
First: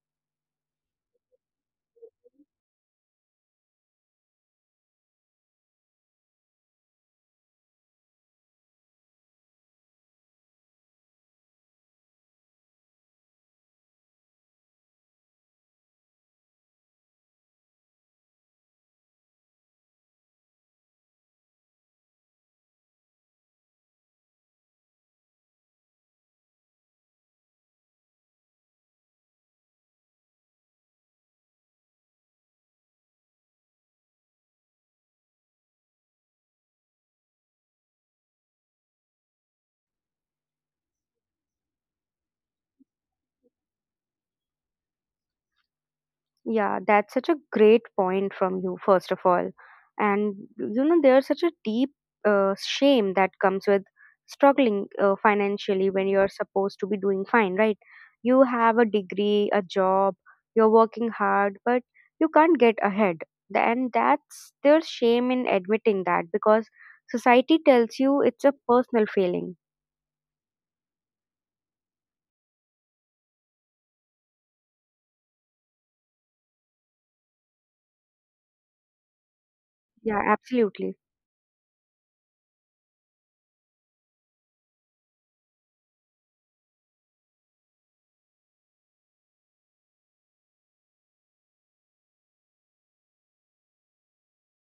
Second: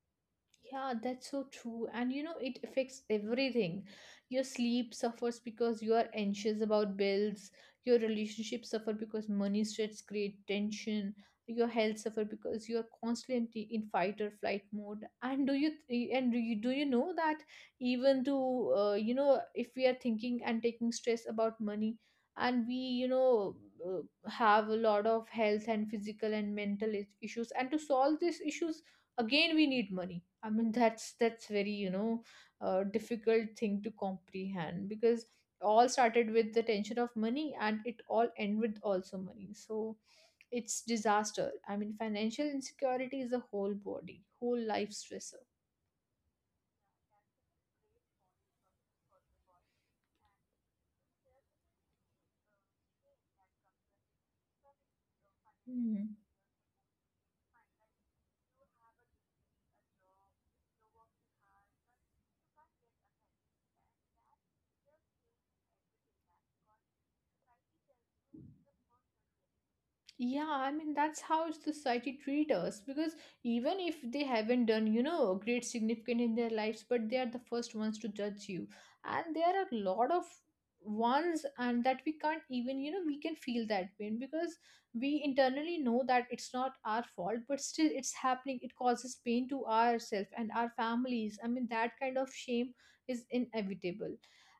Yeah, that's so true. And you know, it affects everything. Your sleep suffers because you are anxious about bills. Your relationships suffer because money stress create tension. Your health suffer because you are constantly in fight or flight mode. And do you know that, even to you know, if we are thinking and taking stress about money, and we, you know, have a lot of health and physical and mental issues, and to solve these issues, again we need money. I mean, that's very, you know, difficult thing to comprehend, because all started with the tension of money and it all end with also money, so it's disaster. I mean, financial insecurity is a whole body, whole life stressor. Yeah, that's such a great point from you, first of all. And there's such a deep shame that comes with struggling financially when Mhm. you're supposed to be doing fine, right? You have a degree, a job, you're working hard, but you can't get ahead. Th- And that's there's shame in admitting that because society tells you it's a personal failing. Yeah, I mean, that's how society treat us, because even if they haven't done, you know, great significant in their lives, but they are the first ones to judge you. And there are a lot Yeah, of absolutely. ones, and that we can't even, you know, we can feel that pain, because we internally know that it's not our fault, but still it's happening. It causes pain to ourselves and our families. I mean, that kind of shame is inevitable.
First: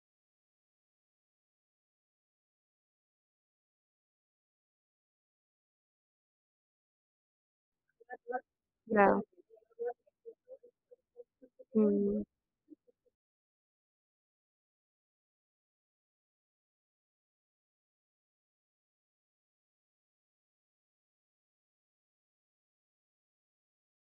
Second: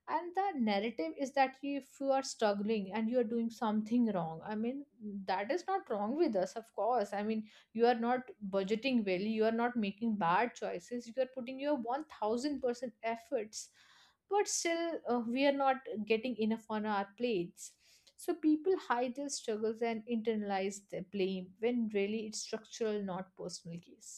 And the narrative is that if you are struggling, and you are doing something wrong. That is not wrong with us, of course. You are not budgeting Yeah. well, you are not making bad choices, you are putting your Hmm. 1000% efforts, but still we are not getting enough on our plates. So people hide their struggles and internalize the blame when really it's structural, not personal case.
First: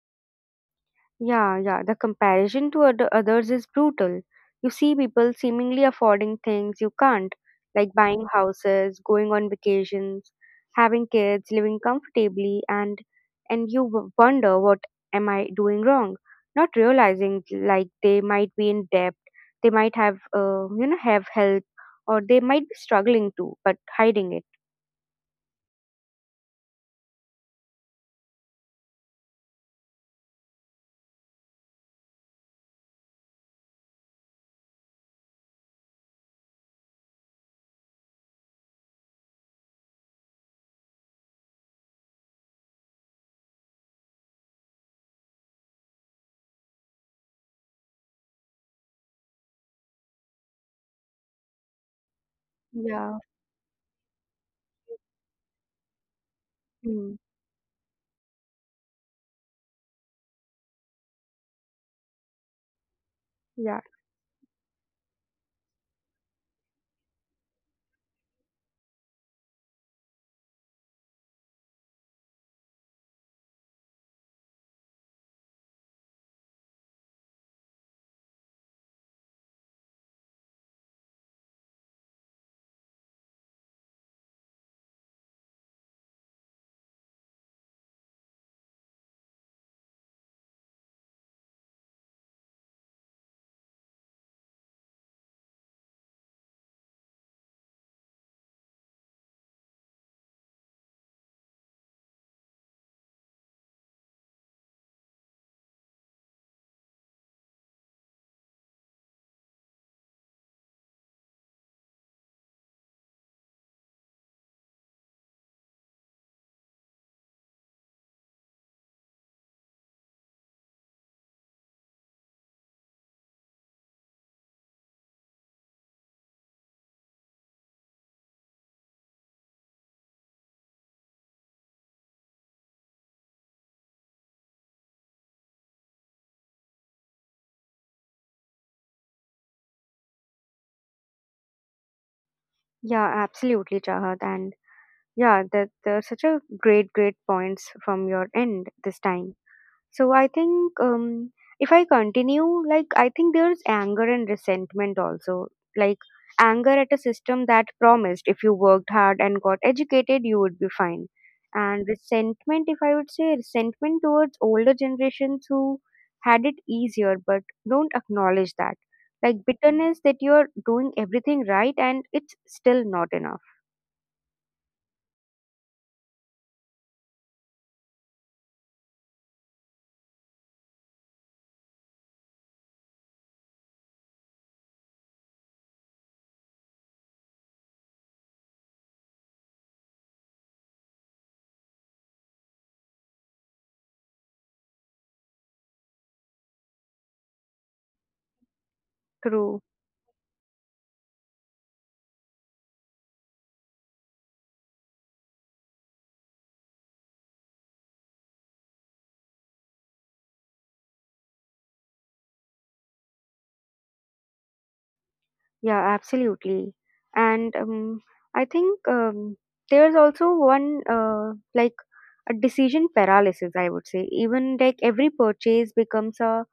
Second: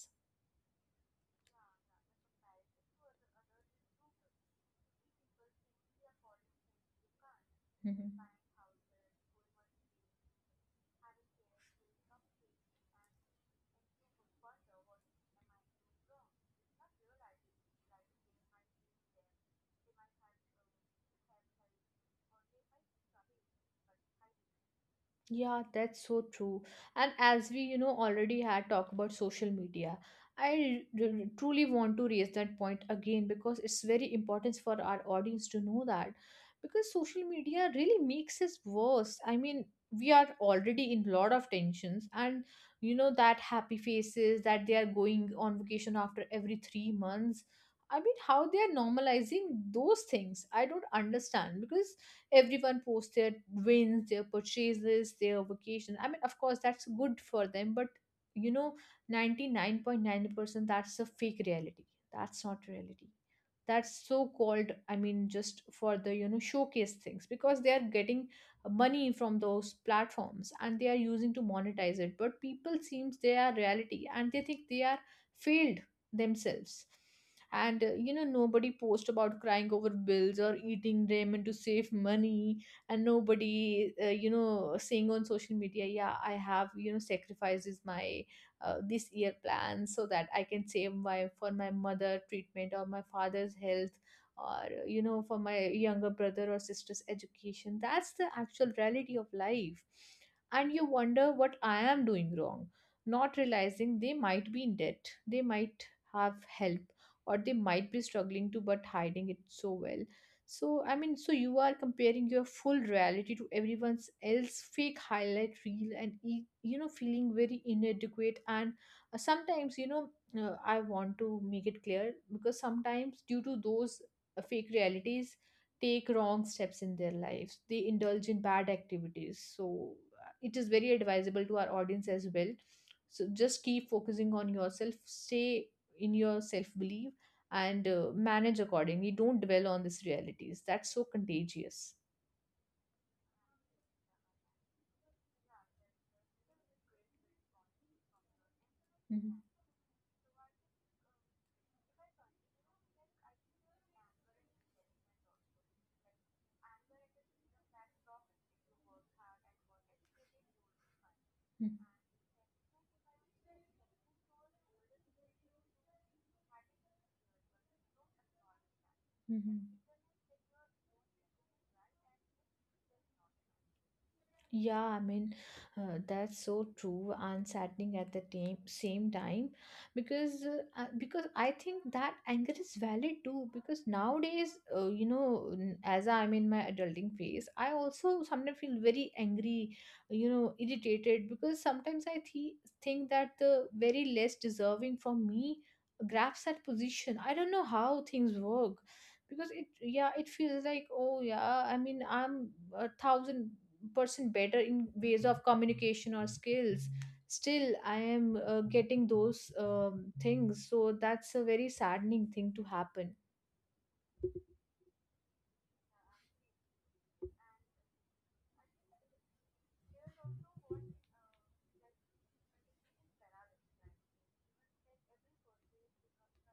Yeah, yeah. The comparison to others is brutal. You see people seemingly affording things you can't, like buying Mm-hmm. houses, going on vacations, having kids, living comfortably, and you wonder, what am I doing wrong? Not realizing, like they might be in debt, they might have you know have help, or they might be struggling too, but hiding it. Yeah, that's so true. And as we, you know, already had talked about social media, I truly want to raise that point again because it's very important for our audience to know that, because social media really makes us worse. I mean, we are already in lot of tensions, and you know that happy faces that they are going on vacation after every 3 months. I mean, how they are normalizing those things, I don't understand, because everyone posts Yeah. their wins, their purchases, their vacation. Of course that's Hmm. good for them, but you know 99.9% that's a fake reality, that's not reality. Yeah. That's so called just for the, you know, showcase things, because they are getting money from those platforms and they are using to monetize it, but people seems they are reality, and they think they are failed themselves. And you know, nobody post about crying over bills or eating ramen to save money. And nobody, you know, saying on social media, yeah, I have, you know, sacrifices my this year plan, so that I can save my for my mother treatment or my father's health, or, you know, for my younger brother or sister's education. That's the actual reality of life. And you wonder what I am doing wrong, not realizing they might be in debt, they might have help, or they might be struggling to but hiding it so well. So, I mean, so you are comparing your full reality to everyone else fake highlight reel, and, you know, feeling very inadequate. And sometimes, you know, I want to make it clear, because sometimes due to those fake realities, take wrong steps in their lives. They indulge in bad activities. So it is very advisable to our audience as well. So just keep focusing on yourself. Stay in your self belief, and manage accordingly. Don't dwell on these realities. That's so contagious. Yeah. Absolutely, Chahat. And yeah, that such a great, great points from your end this time. Mhm, So I think if I continue, like I think there's anger and resentment also. Like anger at a system that promised if you worked hard and got educated, you would be fine. mhm, And resentment, if I would say, resentment towards older generations who had it easier but don't acknowledge that. Like mhm. bitterness that you're doing everything right and it's still not enough. Yeah, I mean, that's so true and saddening at the time, same time, because I think that anger is valid too, because nowadays, you know, as I'm in my adulting phase, I also sometimes feel very angry, you know, irritated, because sometimes I think that the very less deserving from me grabs that position. I don't know how things work, because True. it, yeah, it feels like, oh yeah, I mean, I'm 1000% better in ways of communication or skills, still I am, getting those things. So that's a very saddening thing to happen. Yeah, absolutely. And I think there's also one like a decision paralysis, I would say. Even like every purchase becomes a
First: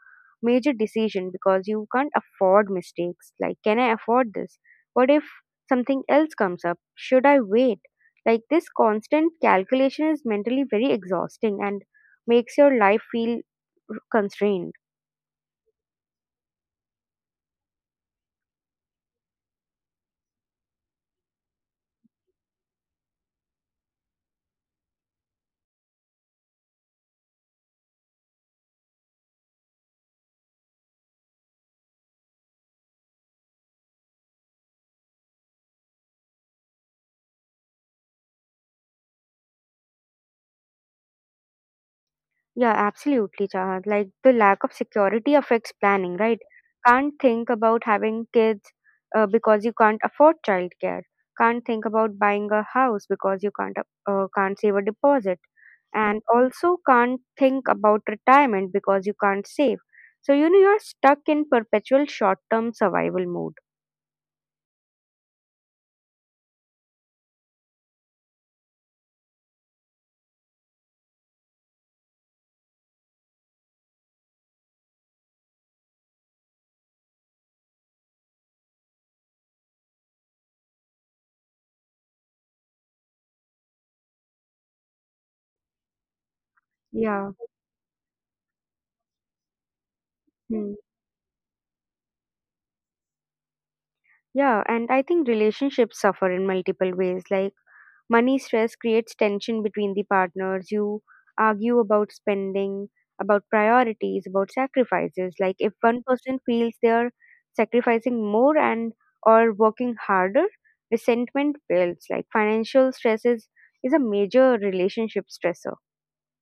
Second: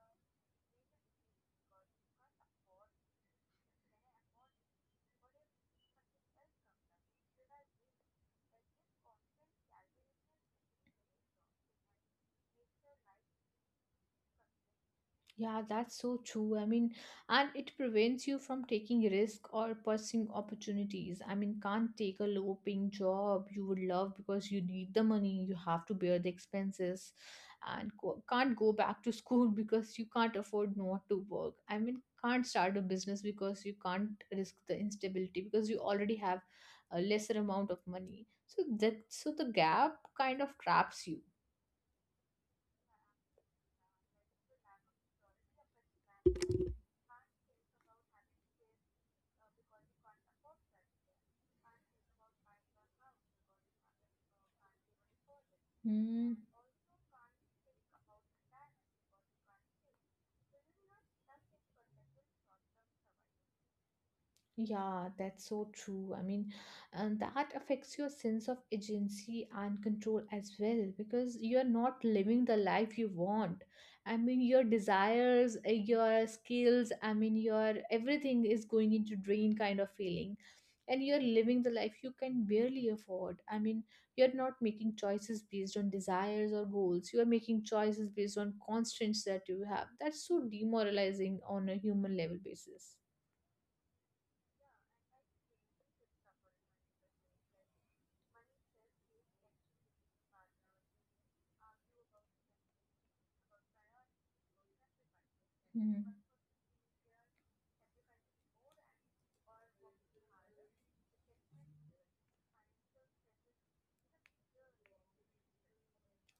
major decision because you can't afford mistakes. Like, can I afford this? What if something else comes up? Should I wait? Like, this constant calculation is mentally very exhausting and makes your life feel constrained. Yeah, that's so true. I mean, and it prevents you from taking risk or pursuing opportunities. I mean, can't take a low paying job you would love because you need the money, you have to bear the expenses, and go, can't go back to school because you can't afford not to work. I mean, can't start a business because you can't risk the instability because you already have a lesser amount of money. So that, so the gap kind of traps you. Yeah, absolutely, Chahat. Like the lack of security affects planning, right? Can't think about having kids because you can't afford childcare. Can't think about buying a house because you can't save a deposit, and Hmm. also can't think about retirement because you can't save. So you're stuck in perpetual short-term survival mode. Yeah, that's so true. I mean, and that affects your sense of agency and control as well, because you're not living the life you want. I mean, your desires, your skills, I mean, your everything is going into drain kind of feeling. And you're living the life you can barely afford. I mean, you're not making choices based on desires or goals. You are Yeah. making choices based on constraints that you have. That's so Hmm. demoralizing on a human level basis. Yeah, and I think relationships suffer in multiple ways. Like money stress creates tension between the partners. You argue about spending, about priorities, about sacrifices. Like if one Mhm. person feels they are sacrificing more and or working harder, resentment builds. Like financial stress is a major relationship stressor.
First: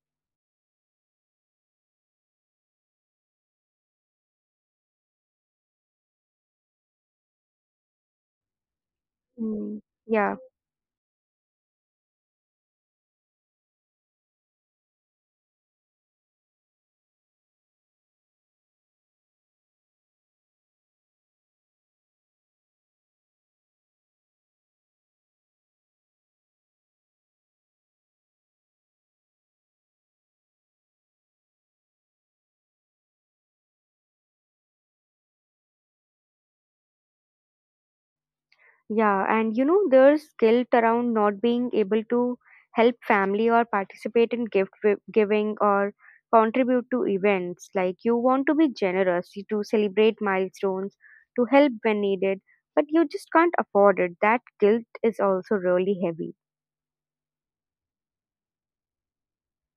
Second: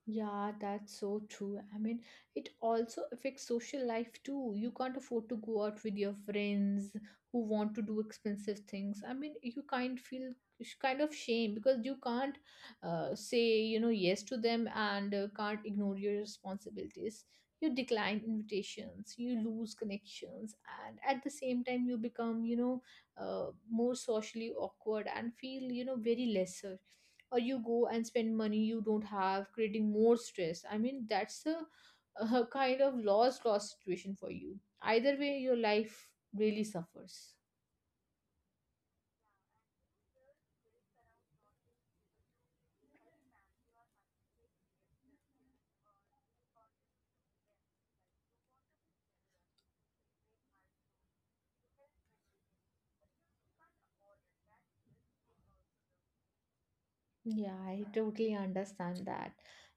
Yeah, that's so true. I mean, it also affects social life too. You can't afford to go out with your friends who want to do expensive things. I mean, you Mm. kind feel Yeah. Kind of shame because you can't say, you know, yes to them, and can't ignore your responsibilities. You decline invitations, you lose connections, and at the same time, you become, you know, more socially awkward and feel, you know, very lesser, or you go and spend money you don't have, creating more stress. I mean, that's a kind of lost situation for you. Either way, your life really suffers. Yeah, and there's guilt around not being able to help family or participate in gift giving or contribute to events. Like, you want to be generous, you to celebrate milestones, to help when needed, but you just can't afford it. That guilt is also really heavy. Yeah, I totally understand that.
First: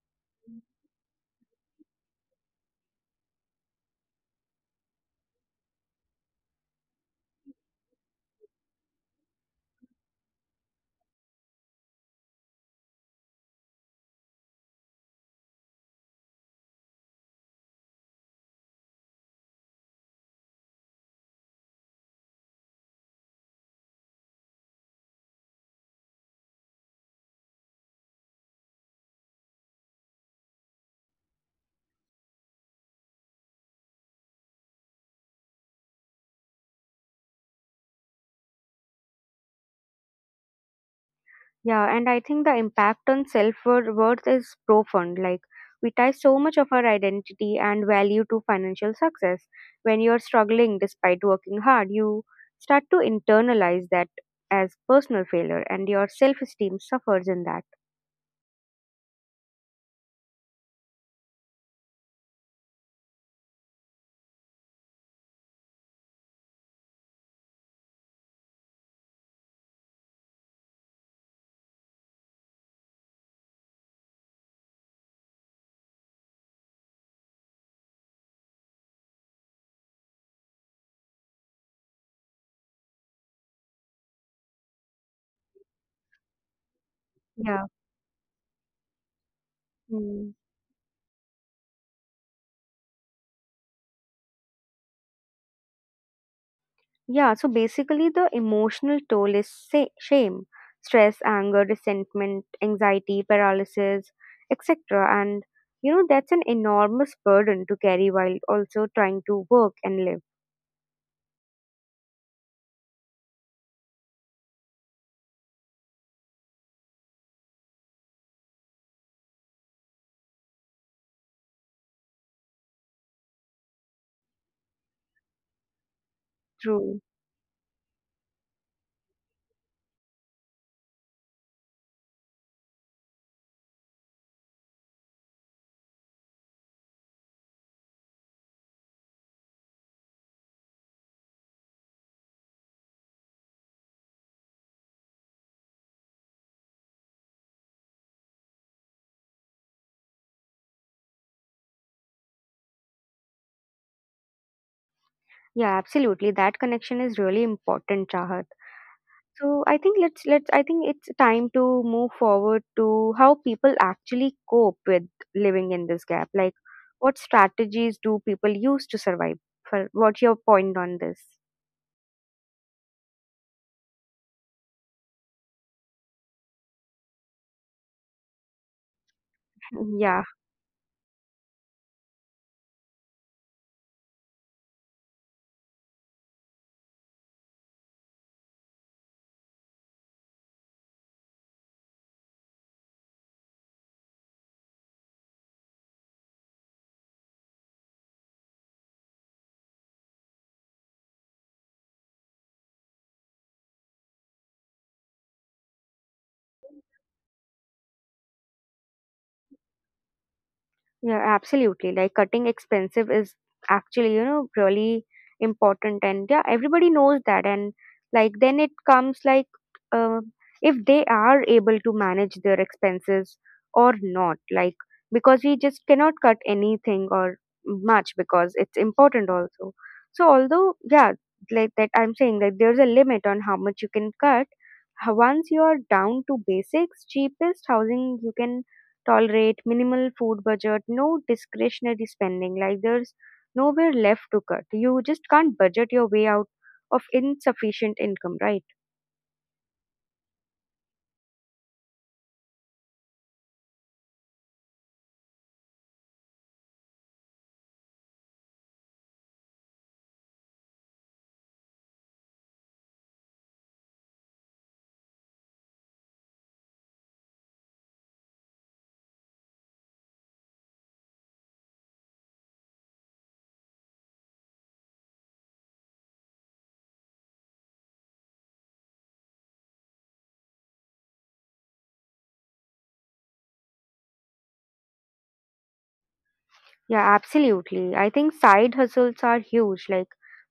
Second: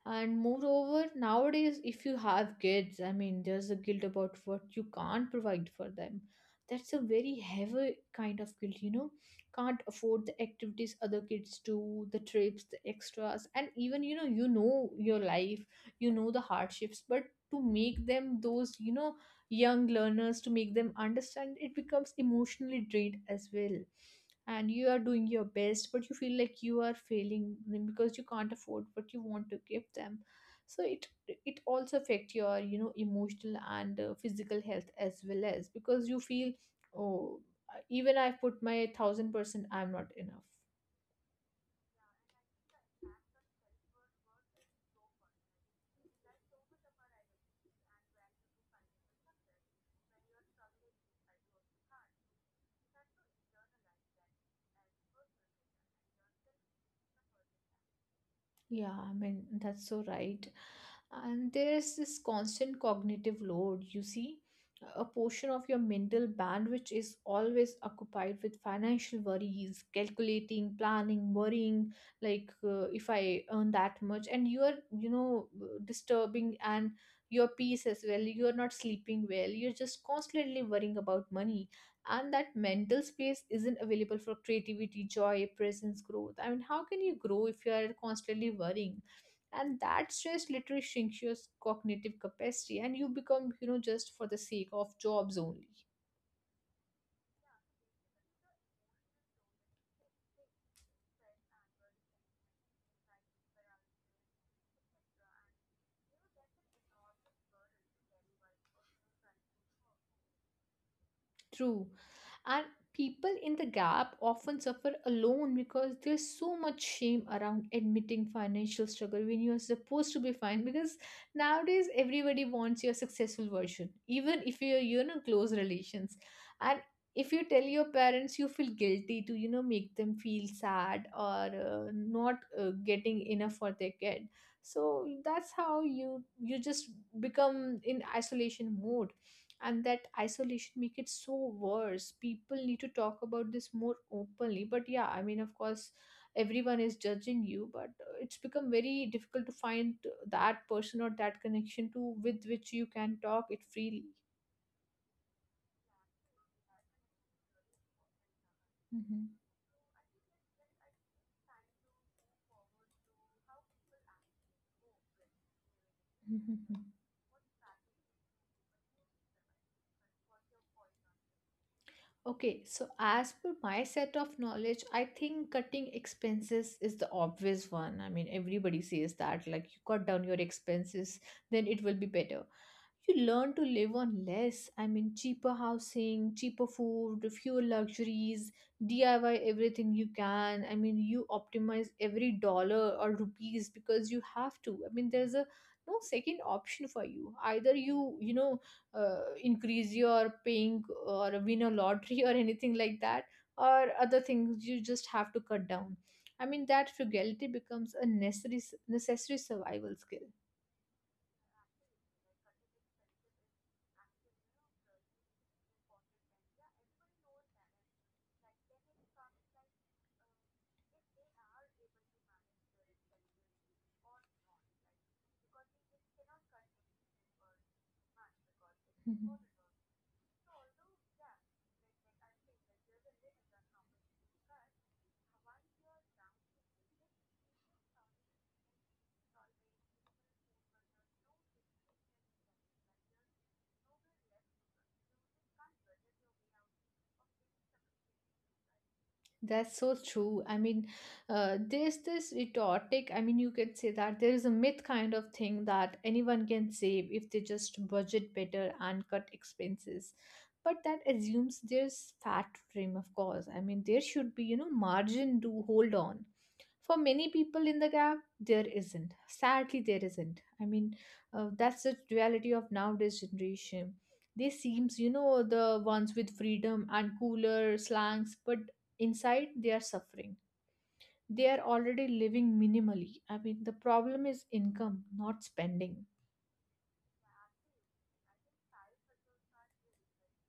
And moreover, nowadays, if you have kids, I mean, there's a guilt about what you can't provide for them. That's a very heavy kind of guilt, you know. Can't afford the activities other kids do, the trips, the extras, and even, you know your life, you know the hardships, but to make them those, you know, young learners, to make them understand, it becomes emotionally drained as well. And you are doing your best, but you feel like you are failing them, because you can't afford what you want to give them. So it also affect your, you know, emotional and physical health as well, as because you feel, oh, even I've put my 1000%, I'm not enough. Yeah, and I think the impact on self worth is profound. Like, we tie so much of our identity and value to financial success. When you're struggling despite working hard, you start to internalize that as personal failure, and your self esteem suffers in that. Yeah, I mean, that's so right. And there's this constant cognitive load, you see. A portion of your mental bandwidth is always occupied with financial worries, calculating, planning, worrying, like if I earn that much. And you're, you know, disturbing and your peace as well. You're not sleeping well. You're just constantly worrying about money, and that mental space isn't available for creativity, joy, presence, growth. I mean, how can you grow if Yeah. you are constantly worrying, and that Hmm. stress literally shrinks your cognitive capacity, and you become, you know, just for the sake of jobs only. Yeah, so basically, the emotional toll is shame, stress, anger, resentment, anxiety, paralysis, etc. And that's an enormous burden to carry while also trying to work and live. True. And people in the gap often suffer alone because there's so much shame around admitting financial struggle when you're supposed to be fine. Because nowadays, everybody wants your successful version, even if you're, you know, close relations. And True. if you tell your parents, you feel guilty to, you know, make them feel sad, or not getting enough for their kid. So that's how you just become in isolation mode, and that isolation make it so worse. People need to talk about this more openly, but yeah, I mean, of course everyone is judging you, but it's become very difficult to find that person or that connection to with which you can talk it freely. Yeah, absolutely. That connection is really important, Chahat. Mhm. So I think it's time to move forward to how people actually cope with living in this gap. Like, what strategies do people use to survive? For what's your point on this? Okay, so as per my set of knowledge, I think cutting expenses is the obvious one. I mean, everybody says that, like, you cut down Yeah, your expenses, then it will be better. You learn to live on less. I mean, cheaper housing, cheaper food, fewer luxuries, DIY everything you can. I mean, you optimize every dollar or rupees, because you have to. I mean, there's a no second option for you. Either you, you know, increase your paying or win a lottery or anything like that, or other things you just have to cut down. I mean, that frugality becomes a necessary survival skill. yeah, absolutely. Like cutting expensive is actually, really important, and yeah, everybody knows that. And like then it comes like uh, if they are able to manage their expenses or not, like because we just cannot cut anything or much because it's important Mhm. also. So although yeah, like that I'm saying that there's a limit on how much you can cut. Once you are down to basics, cheapest housing you can tolerate, minimal food budget, no discretionary spending. Like there's nowhere left to cut. You just can't budget your way out of insufficient income, right? That's so true. I mean, there's this rhetoric. I mean, you can say that there is a myth kind of thing that anyone can save if they just budget better and cut expenses. But that assumes there's fat frame, of course. I mean, there should be, you know, margin to hold on. For many people in the gap, there isn't. Sadly, there isn't. I mean, that's the duality of nowadays generation. They seems, you know, the ones with freedom and cooler slangs, but inside, they are suffering. They are already living minimally. I mean, the problem is income, not spending. Yeah, absolutely. I think side hustles are huge. Like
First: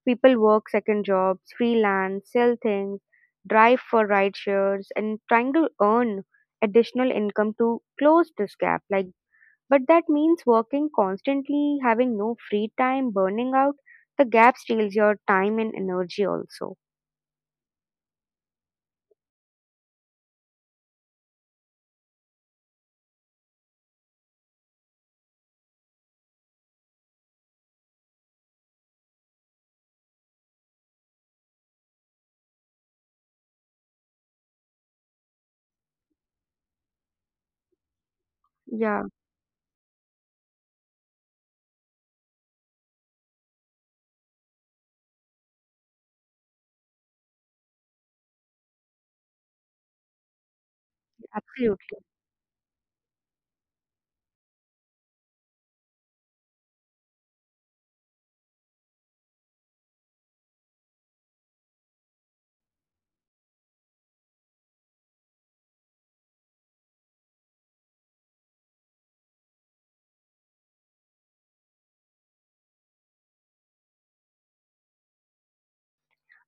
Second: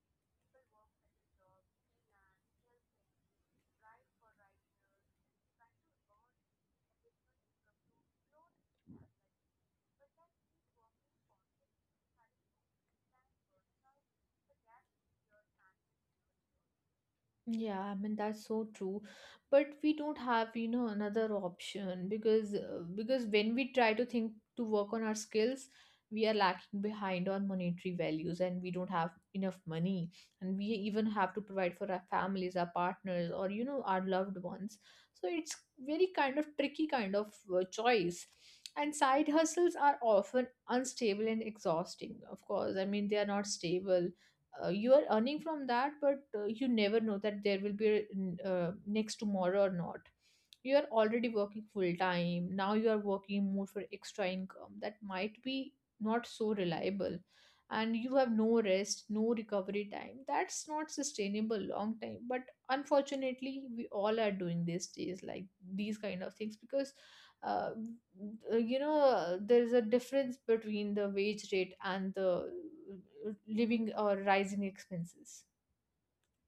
people work second jobs, freelance, sell things, drive for ride shares, and trying to earn additional income to close this gap. Like, but that means working constantly, having no free time, burning out. The gap steals your time and energy also. Yeah, I mean that's so true, but we don't have, you know, another option, because when we try to think to work on our skills, we are lacking behind on monetary values and we don't have enough money, and we even have to provide for our families, our partners, or you know our loved ones. So it's very kind of tricky kind of choice. And Yeah, side hustles are often unstable and exhausting. Of course, I mean they are not stable. You are earning from that, but you never know that there will be a, next tomorrow or not. You are already working full absolutely. time, now you are working more for extra income that might be not so reliable, and you have no rest, no recovery time. That's not sustainable long time, but unfortunately we all are doing these days, like these kind of things, because uh, you know there's a difference between the wage rate and the living or rising expenses.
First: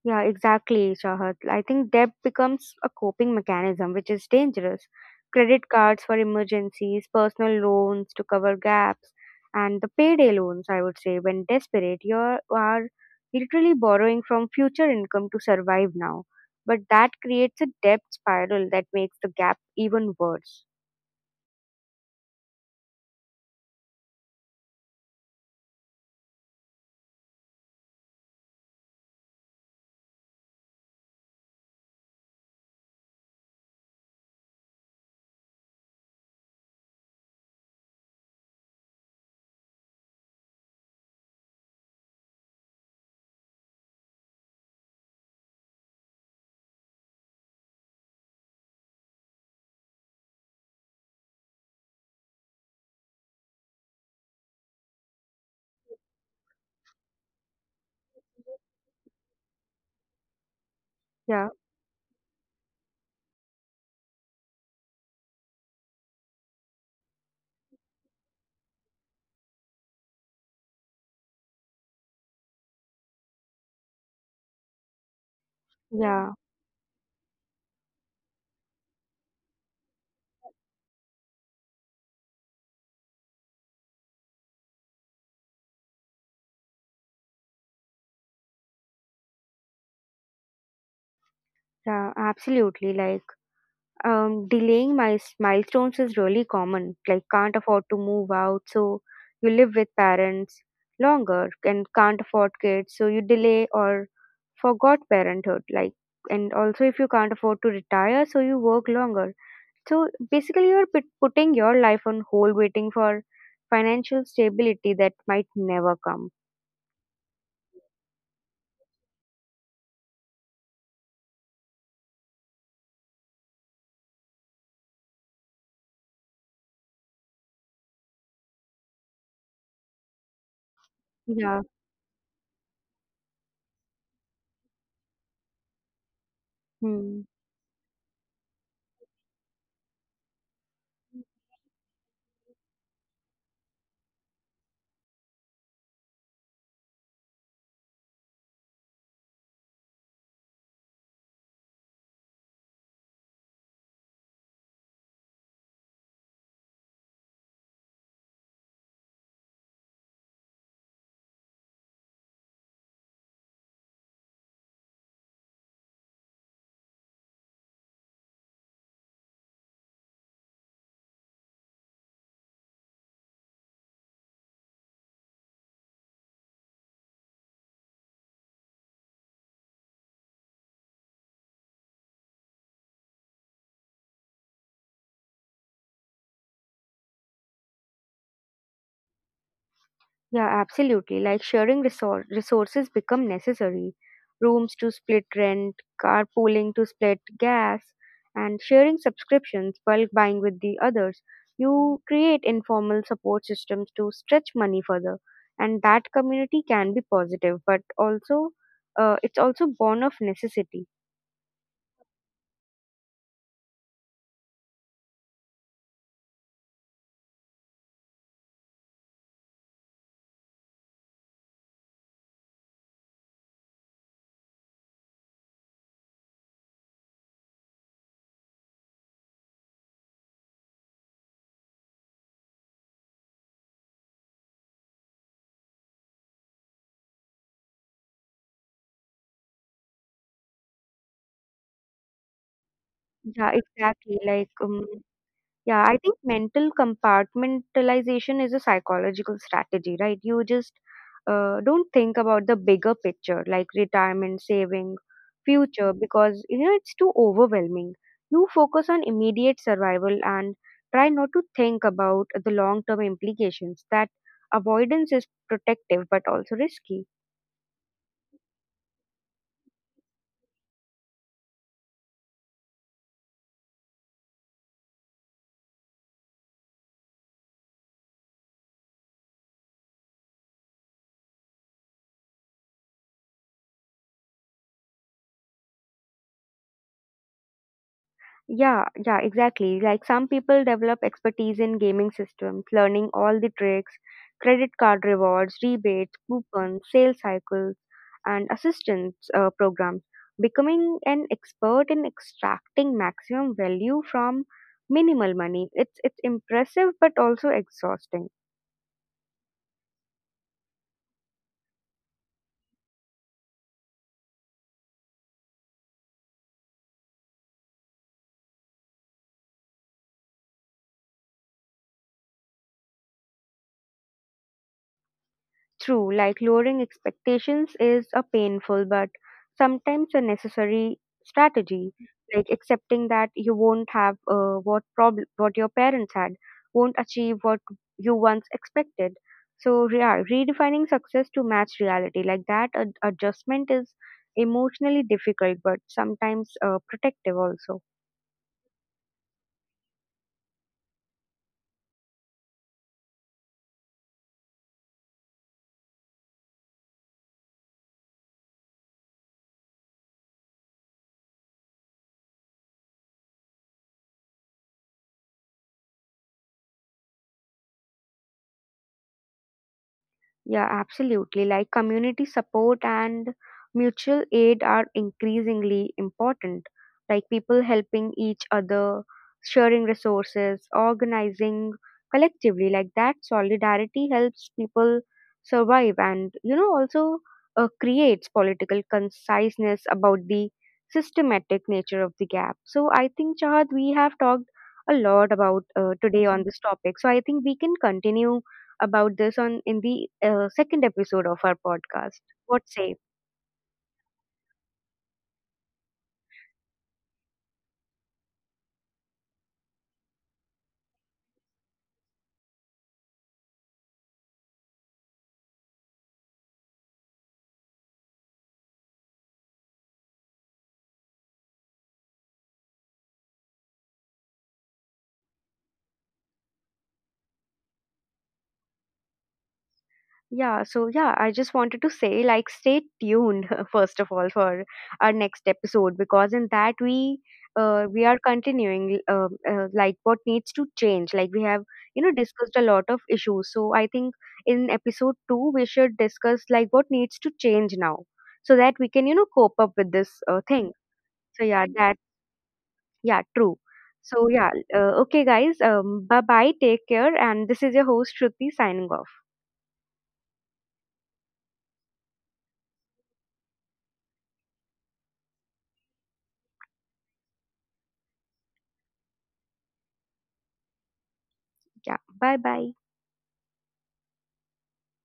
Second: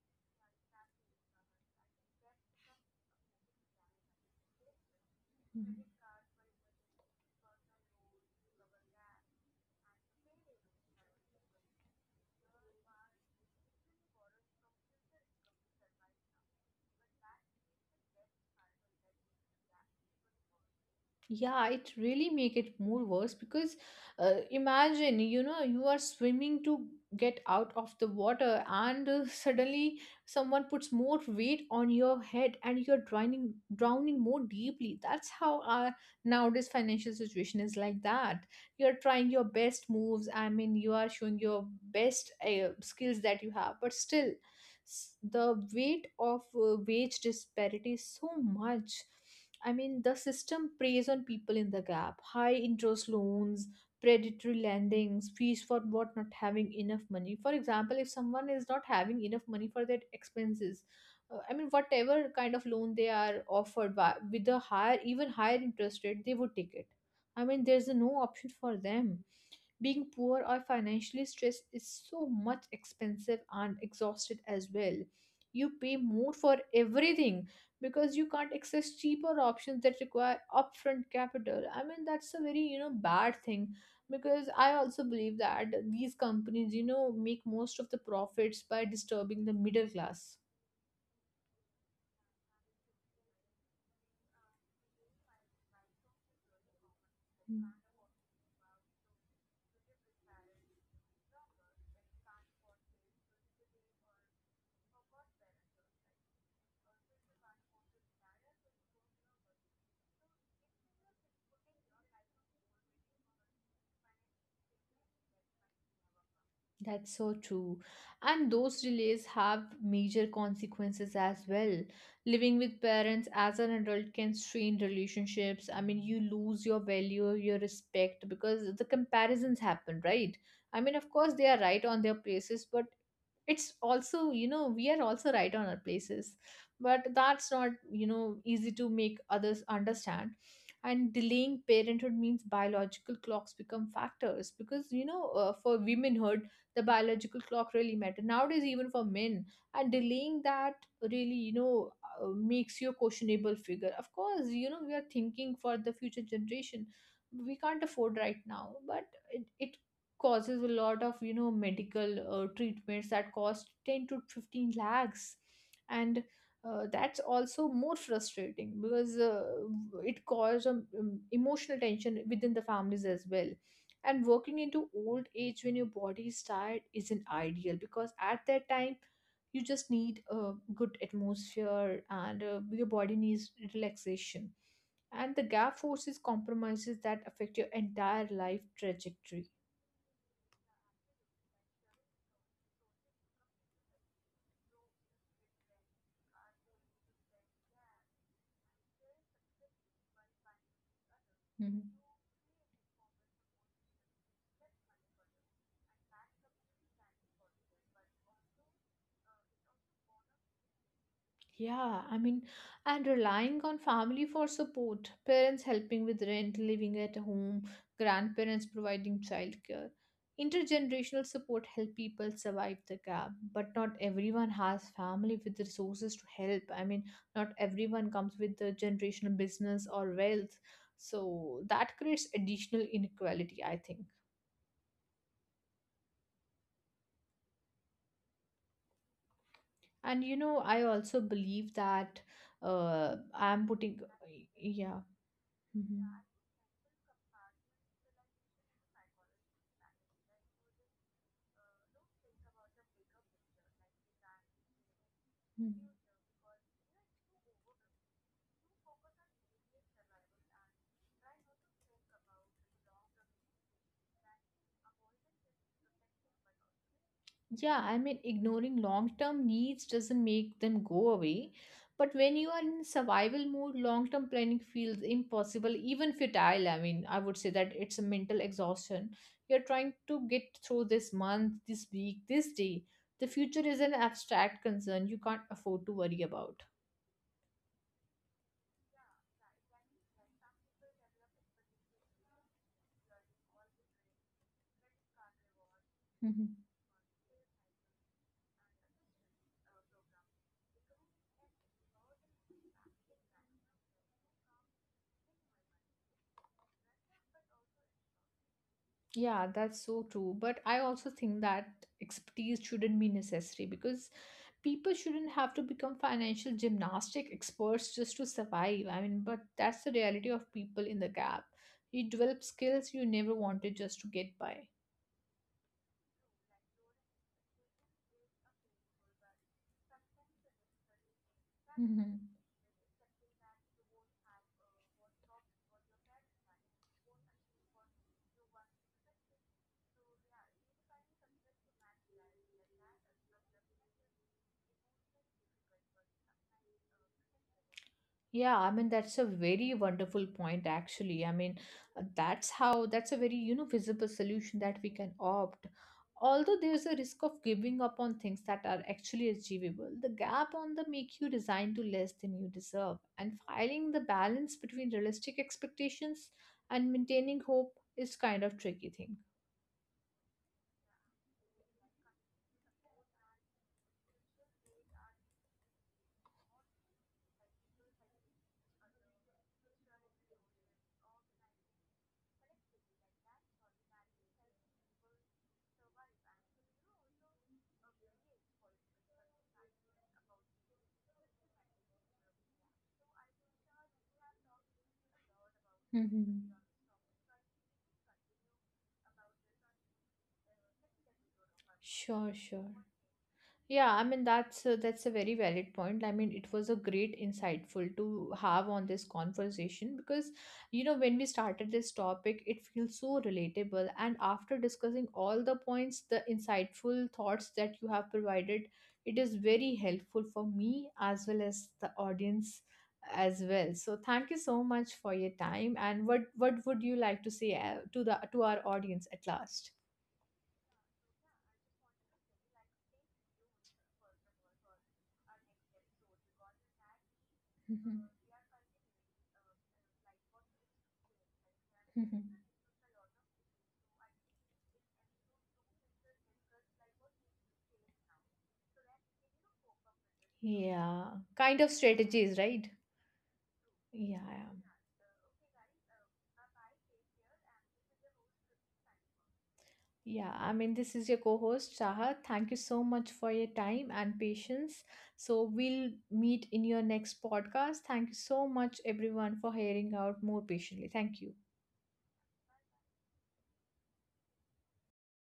Yeah, exactly, Chahat. I think debt becomes a coping mechanism, which is dangerous. Credit Mhm. cards for emergencies, personal loans to cover gaps, and the payday loans, I would say, when desperate, you are literally borrowing from future income to survive now. But that creates a debt spiral that makes the gap even worse. Yeah, it really make it more worse because imagine, you know, you are swimming to get out of the water and suddenly someone puts more weight on your head and you're drowning more deeply. That's how our nowadays financial situation is like that. You're trying your best moves. I mean, you are showing your best skills that you have, but still the weight of wage disparity is so much. I mean, the system preys on people in the gap. High interest loans, predatory lendings, fees for what not having enough money. For example, if someone is not having enough money for their expenses, Yeah, I mean, whatever kind of loan they are offered by, with a higher, even higher interest rate, they would take it. I mean, there's no option for them. Being poor or financially stressed is so much expensive and exhausted as well. You pay more yeah, for everything because you can't access cheaper options that require upfront capital. I mean, that's a very, you know, bad thing, because I also believe that these companies, you know, make most of the profits by disturbing the middle class. yeah, absolutely. Like, delaying my milestones is really common. Like, can't afford to move out, so you live with parents longer, and can't afford kids, so you delay or forgot parenthood. Like, and also if you can't afford to retire, so you work longer. So basically, you're putting your life on hold, waiting for financial stability that might never come. That's so true. And those delays have major consequences as well. Living with parents as an adult can strain relationships. I mean, you lose your value, your respect because the comparisons happen, right? I mean, of course, they are Yeah. right on their places, but it's also, you know, we are also right on our places. But Hmm. that's not, you know, easy to make others understand. And delaying parenthood means biological clocks become factors, because you know, for women her the biological clock really matter nowadays, even for men. And delaying that really, you know, makes you a questionable figure. Of course, you know, we are thinking for the future generation. We can't afford right now, but it causes a lot of, you know, medical treatments that cost 10 to 15 lakhs. And that's also more frustrating because it causes emotional tension within the families as well. And working into old age when your body is tired isn't ideal, because at that time you just need a good atmosphere and your body needs relaxation. And the gap forces compromises that affect your entire life trajectory. Yeah, absolutely. Like sharing resources become necessary. Rooms to split rent, carpooling to split gas, and sharing subscriptions, bulk buying with the others. Mhm. You create informal support systems to stretch money further, and that community can be positive, but also it's also born of necessity. Yeah, I mean, and relying on family for support, parents helping with rent, living at home, grandparents providing childcare. Intergenerational support help people survive the gap, but not everyone has family with the resources to help. I mean, not everyone comes with the generational business or wealth. So that creates additional inequality, I think. And you know, I also believe that Yeah, I'm putting, exactly. Yeah. Yeah, I Mhm. think mental compartmentalization is a psychological strategy, right? You just don't think about the bigger picture, like retirement, saving, Mhm. future, because you know it's too overwhelming. You focus on immediate survival and try not to think about the long-term implications. That avoidance is protective but also risky. Yeah, I mean, ignoring long term needs doesn't make them go away. But when you are in survival mode, long term planning feels impossible, even futile. I mean, I would say that it's a mental exhaustion. You're trying to get through this month, this week, this day. The future is an abstract concern you can't afford to worry about. Yeah, yeah, exactly. Like some people develop expertise in gaming systems, learning all the tricks, credit card rewards, rebates, Mm-hmm. coupons, sales cycles, and assistance programs, becoming an expert in extracting maximum value from minimal money. It's impressive but also exhausting. Yeah, that's so true. But I also think that expertise shouldn't be necessary because people shouldn't have to become financial gymnastic experts just to survive. I mean, but that's the reality of people in the gap. You develop skills you never wanted just to get by. True, like lowering expectations is a painful but sometimes a necessary strategy. Hmm. Like accepting that you won't have what your parents had, won't achieve what you once expected. So yeah, redefining success to match reality, like that adjustment is emotionally difficult but sometimes protective also. Yeah, I mean, that's a very wonderful point, actually. I mean, that's a very, you know, visible solution that we can opt. Although there's a risk of giving up on things that are actually achievable, the gap on the make you resign to less than you deserve. And finding the balance between realistic expectations and maintaining hope is kind of tricky thing. Yeah, absolutely. Like community support and mutual aid are increasingly important. Like people helping each other, sharing resources, organizing collectively. Like that solidarity helps people survive and, also creates political conciseness about the systematic nature of the gap. So I think, Chahad, we have talked a lot about today on Hmm. this topic. So I think we can continue about this on in the second episode of our podcast. Sure, What sure. say? Yeah, I mean that's a very valid point. I mean it was a great insightful to have on this conversation, because you know, when we started this topic it feels so relatable, and after discussing all the points the insightful thoughts that you have provided, it is very helpful for me as well as the audience as well. So thank you so much for your time. And what would you like to say to the to our audience at last? Yeah, so yeah, I just wanted to say, like stay tuned first of all for our next episode, because in that Mhm. we are continuing like what needs to change. Like we have Mhm. discussed a lot of issues. So I think in episode 2 we should discuss like what needs to change now so that we can cope up with this thing. Yeah, So kind yeah, of that strategies, right? yeah, true. Yeah, So, yeah. yeah, okay, guys, bye bye, take care. And this is your host, Shruti, signing off. Yeah, I mean, this is your co-host, Saha. Thank you so much for your time and patience. So we'll meet in your next podcast. Thank you so much, everyone, for hearing out more patiently. Thank you. Yeah, bye bye.